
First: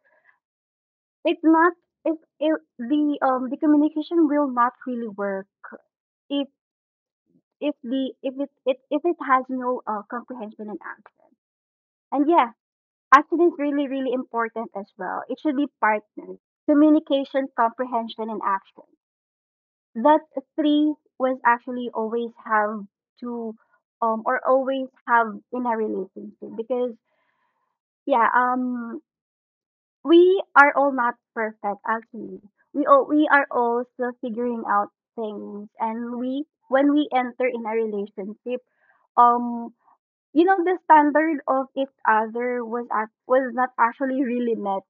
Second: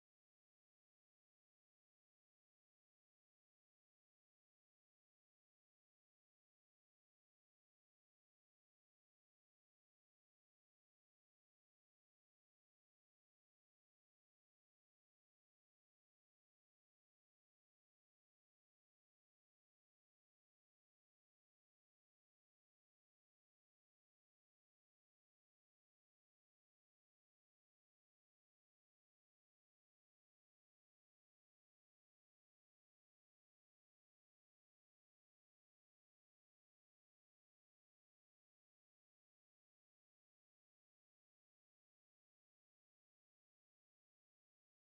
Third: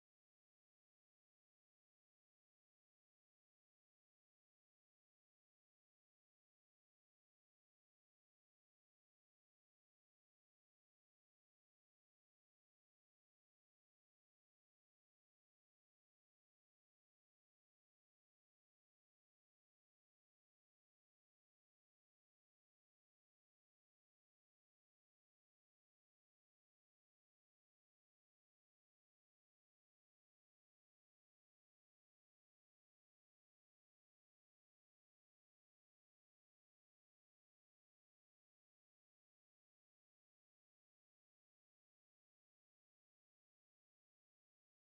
Speaker 1: it's not, if the communication will not really work if if the if it, it if it has no comprehension and action. And yeah, action is really really important as well. It should be partnered. Communication, comprehension, and action. That three was actually always have to or always have in a relationship because, yeah, we are all not perfect actually, we are all still figuring out things. And we when we enter in a relationship, um you know, the standard of each other was act was not actually really met,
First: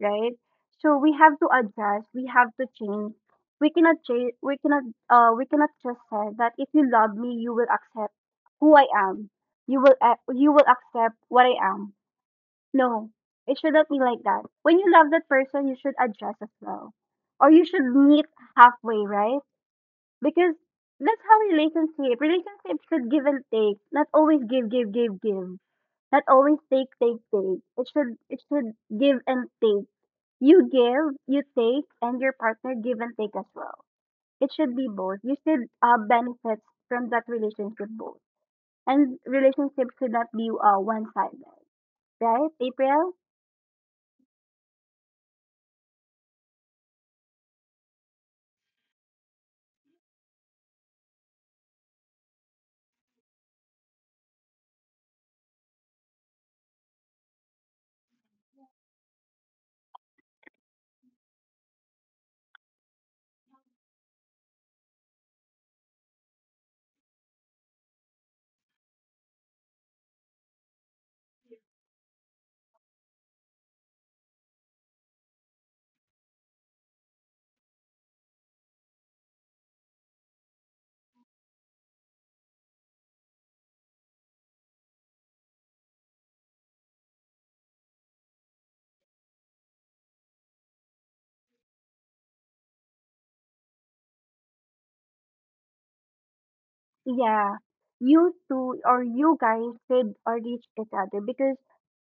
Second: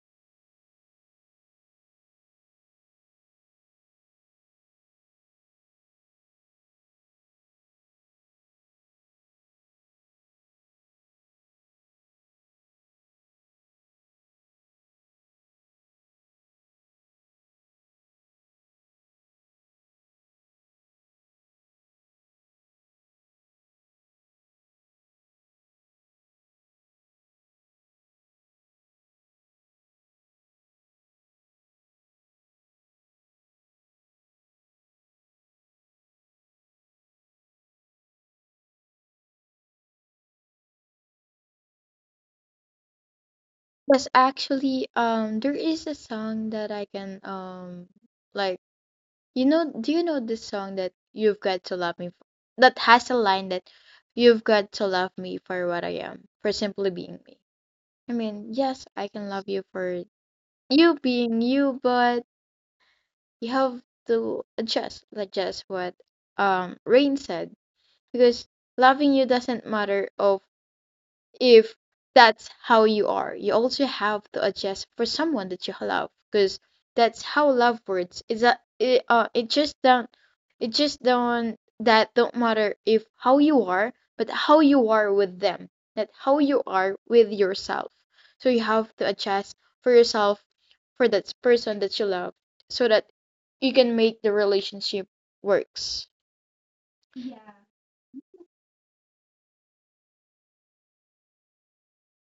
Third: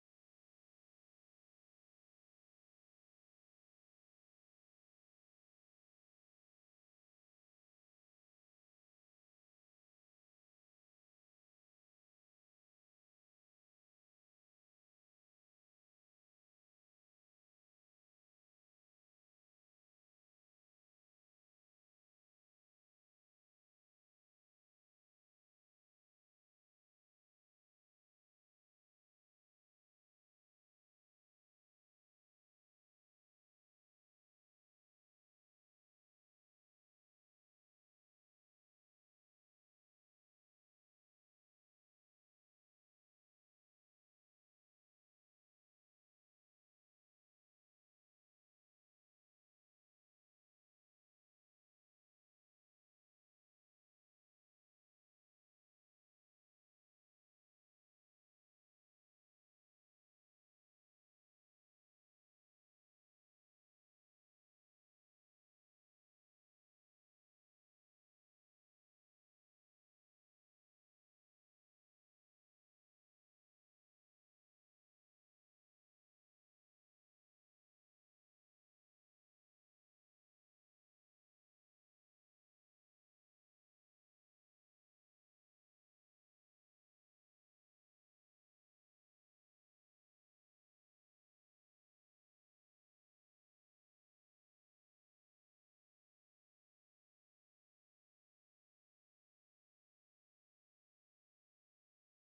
Speaker 1: right? So we have to adjust, we have to change. We cannot just say that if you love me, you will accept who I am. You will, ac you will accept what I am. No, it shouldn't be like that. When you love that person, you should adjust as well, or you should meet halfway, right? Because that's how relationships should give and take, not always give give give give, not always take take take, it should give and take. You give, you take, and your partner give and take as well. It should be both. You should, benefit from that relationship both. And relationship should not be, one-sided, right, April?
Speaker 3: Yes, actually, there is a song that I can like you know, do you know this song that you've got to love me f that has a line that you've got to love me for what I am, for simply being me. I mean, yes, I can love you for you being you, but you have to adjust, like just what Rain said, because loving you doesn't matter of if that's how you are. You also have to adjust for someone that you love because that's how love works. Is that it, it just don't, that don't matter if how you are, but how you are with them, not how you are with yourself. So you have to adjust for yourself for that person that you love so that you can make the relationship works.
Speaker 1: Yeah, you two or you guys should, reach each other, because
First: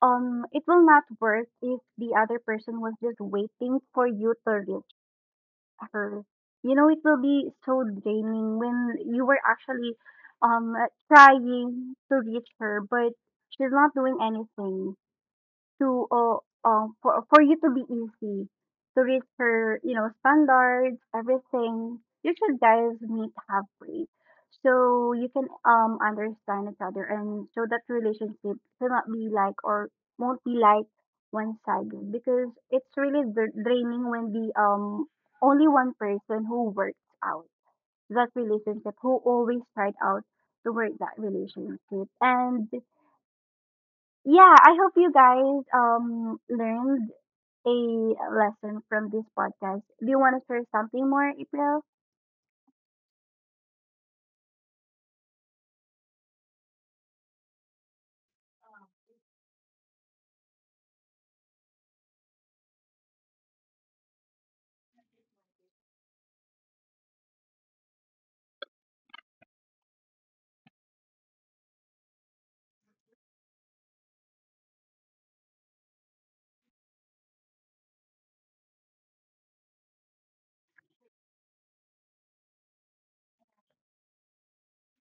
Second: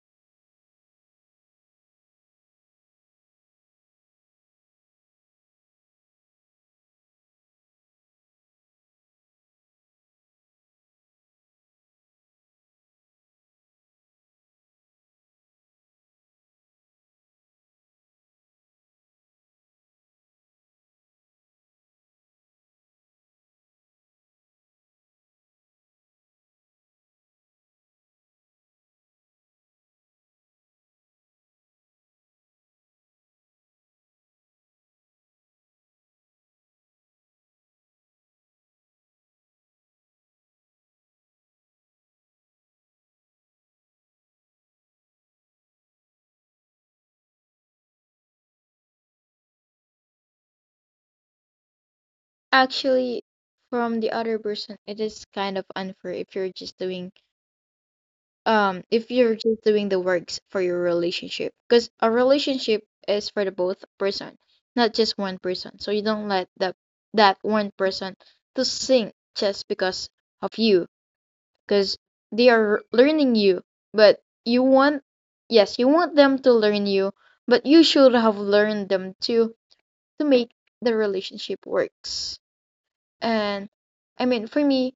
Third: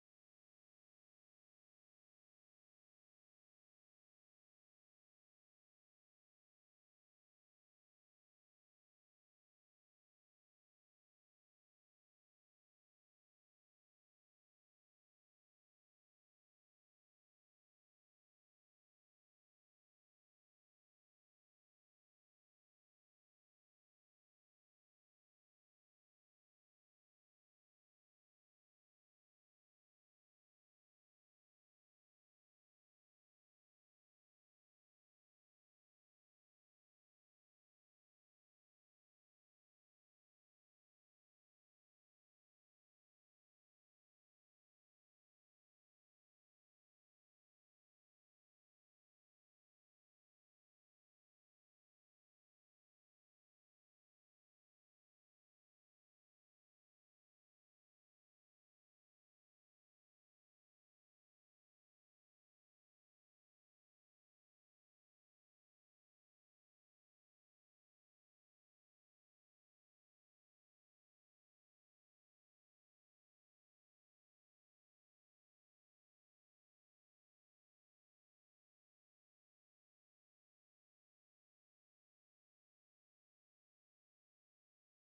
Speaker 1: it will not work if the other person was just waiting for you to reach her. You know, it will be so draining when you were actually um trying to reach her, but she's not doing anything to for you to be easy to reach her, you know, standards, everything. You should guys meet halfway so you can understand each other, and so that relationship cannot be like, or won't be like, one sided, because it's really draining when the only one person who works out that relationship, who always tried out to work that relationship. And yeah, I hope you guys learned a lesson from this podcast. Do you want to share something more, April?
Speaker 3: Actually, from the other person, it is kind of unfair if you're just doing if you're just doing the works for your relationship because a relationship is for the both person, not just one person. So you don't let that that one person to sink just because of you because they are learning you but you want, yes you want them to learn you, but you should have learned them too to make the relationship works. And I mean for me,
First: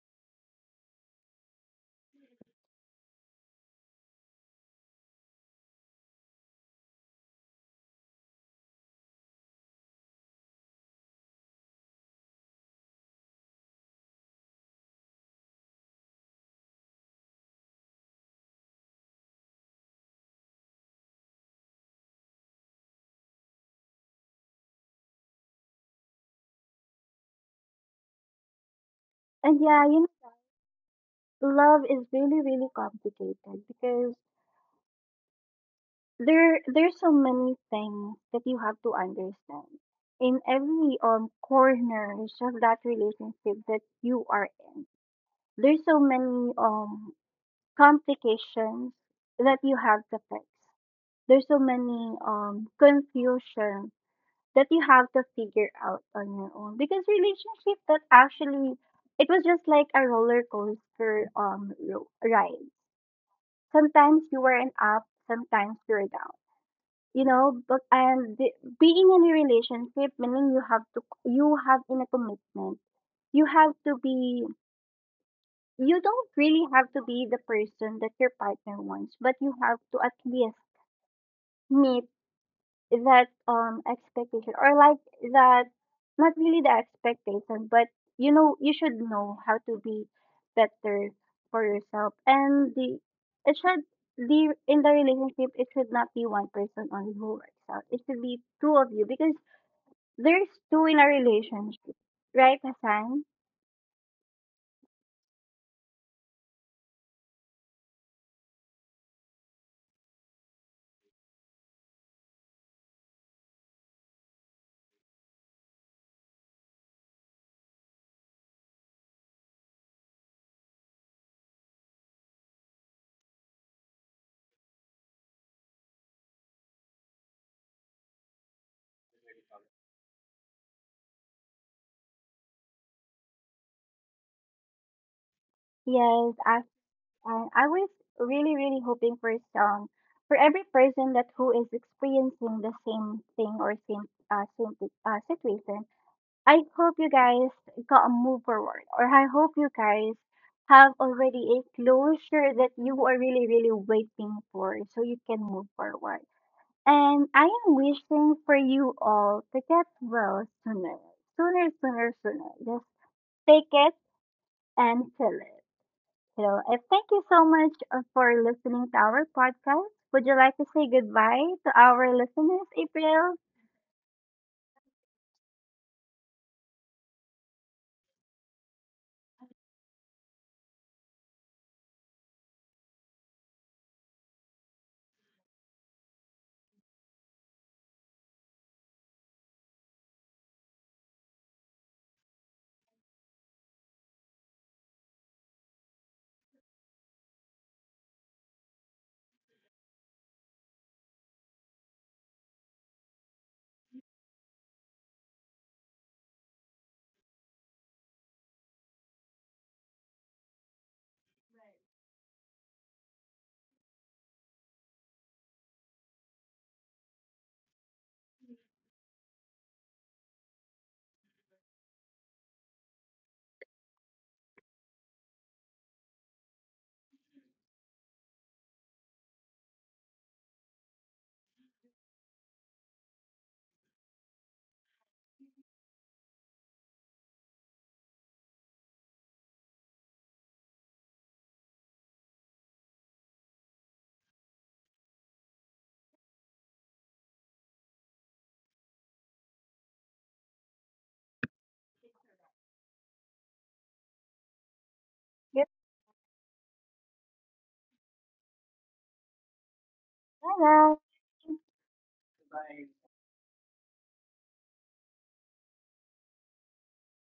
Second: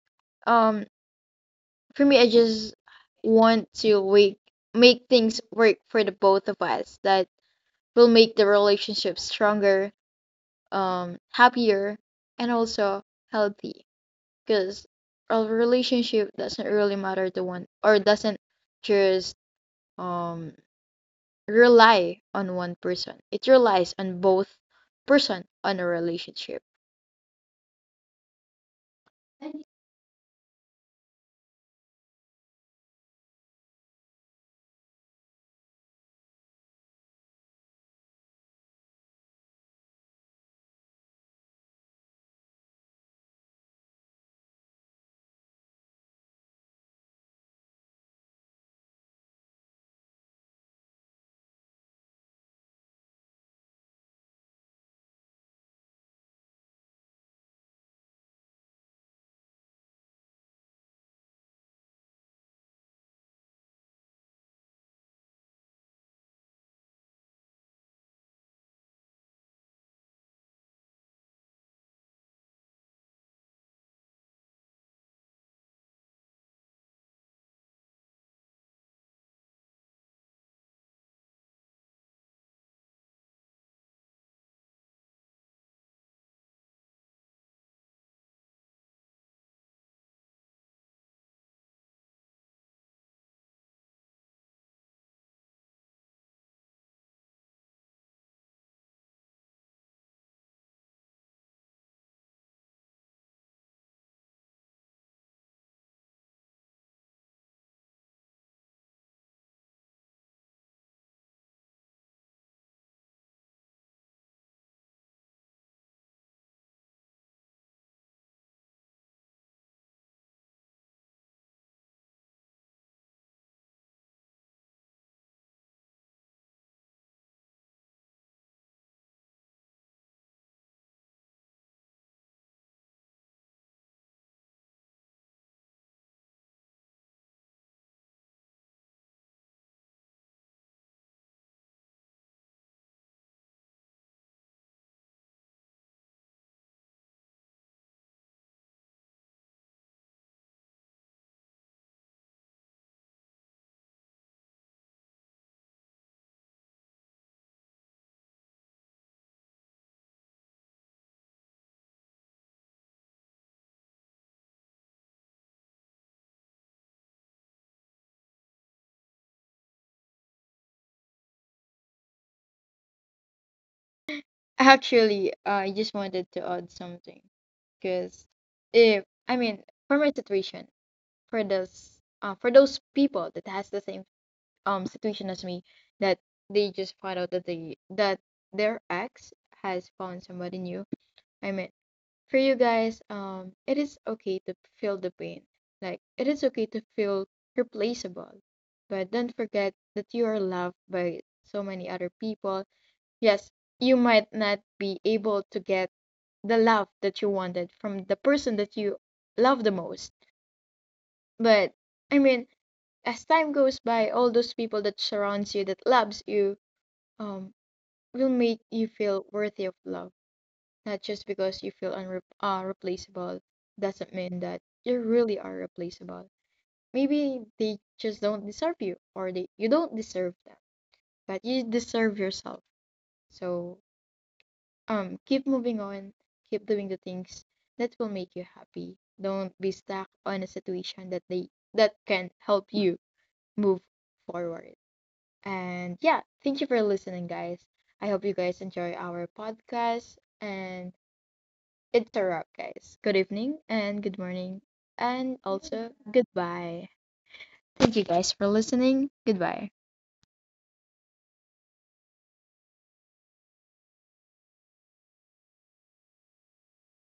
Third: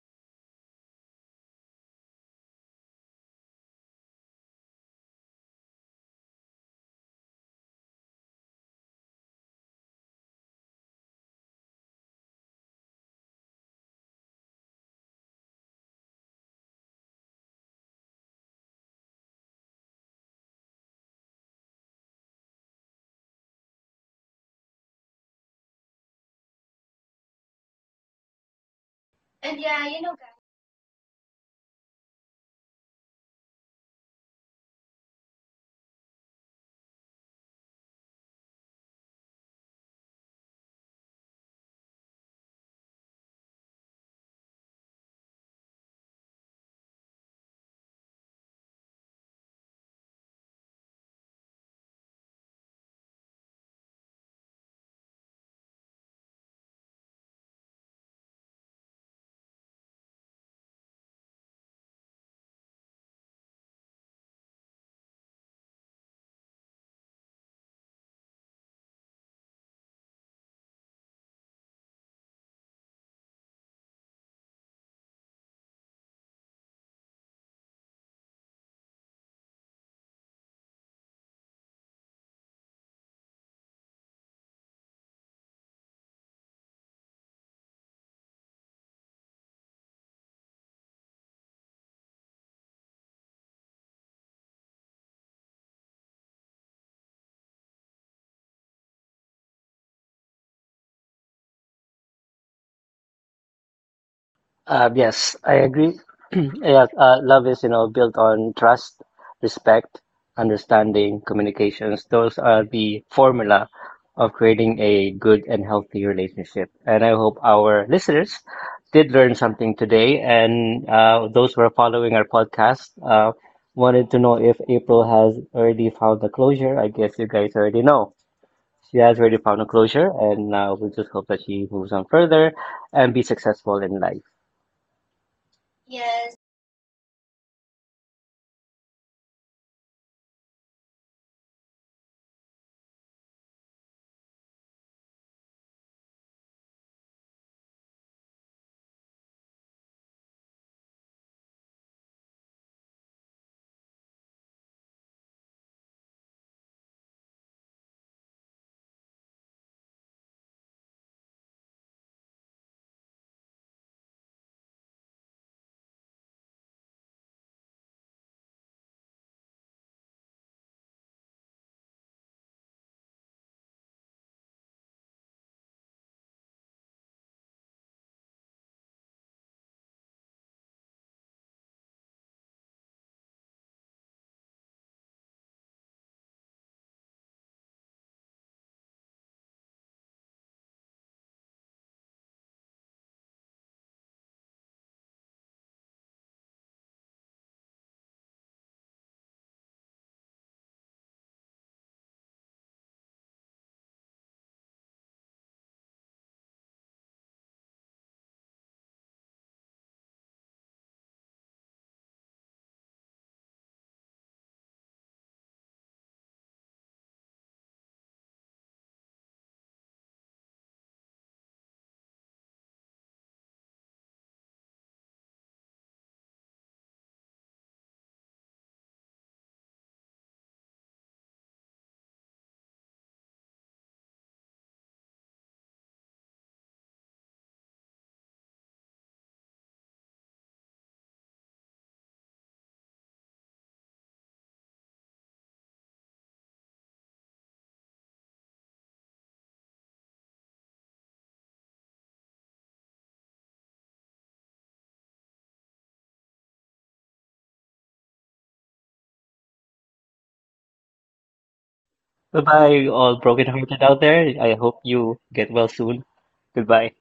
Speaker 3: um I just want to wake, make things work for the both of us that will make the relationship stronger, happier, and also healthy. Because a relationship doesn't really matter to one, or doesn't just um rely on one person. It relies on both person on a relationship.
Speaker 1: And yeah, you know, love is really, really complicated, because there's so many things that you have to understand in every corners of that relationship that you are in. There's so many complications that you have to fix. There's so many confusions that you have to figure out on your own, because relationship, that actually, it was just like a roller coaster ride. Sometimes you were an up, sometimes you were down, you know. But and the, being in a relationship meaning you have to, you have in a commitment, you have to be, you don't really have to be the person that your partner wants, but you have to at least meet that expectation, or like that, not really the expectation, but you know, you should know how to be better for yourself. And the, it should, the in the relationship, it should not be one person only who works out, it should be two of you, because there's two in a relationship, right, Hassan?
Speaker 2: Yes, I agree. Yeah, love is, you know, built on trust, respect, understanding, communications. Those are the formula of creating a good and healthy relationship. And I hope our listeners did learn something today. And those who are following our podcast wanted to know if April has already found the closure. I guess you guys already know. She has already found a closure, and we just hope that she moves on further and be successful in life.
Speaker 1: Yes, as, and I was really really hoping for some, for every person that who is experiencing the same thing or same, uh, same situation, I hope you guys got a move forward, or I hope you guys have already a closure that you are really, really waiting for so you can move forward. And I am wishing for you all to get well sooner, sooner, sooner, sooner. Just take it and fill it. So, I thank you so much, for listening to our podcast. Would you like to say goodbye to our listeners, April?
Speaker 3: Actually, I just wanted to add something because if I mean for my situation, for those people that has the same situation as me, that they just find out that they that their ex has found somebody new. I mean, for you guys, it is okay to feel the pain. Like it is okay to feel replaceable, but don't forget that you are loved by so many other people. Yes, you might not be able to get the love that you wanted from the person that you love the most, but I mean as time goes by, all those people that surrounds you, that loves you, um, will make you feel worthy of love. Not just because you feel replaceable doesn't mean that you really are replaceable. Maybe they just don't deserve you, or they you don't deserve them, but you deserve yourself. So keep moving on, keep doing the things that will make you happy. Don't be stuck on a situation that they that can help you move forward. And yeah, thank you for listening, guys. I hope you guys enjoy our podcast. And it's a wrap, guys. Good evening and good morning. And also, goodbye. Thank you guys for listening. Goodbye.
Speaker 1: Goodbye.
Speaker 2: Bye bye, all broken-hearted out there. I hope you get well soon. Goodbye.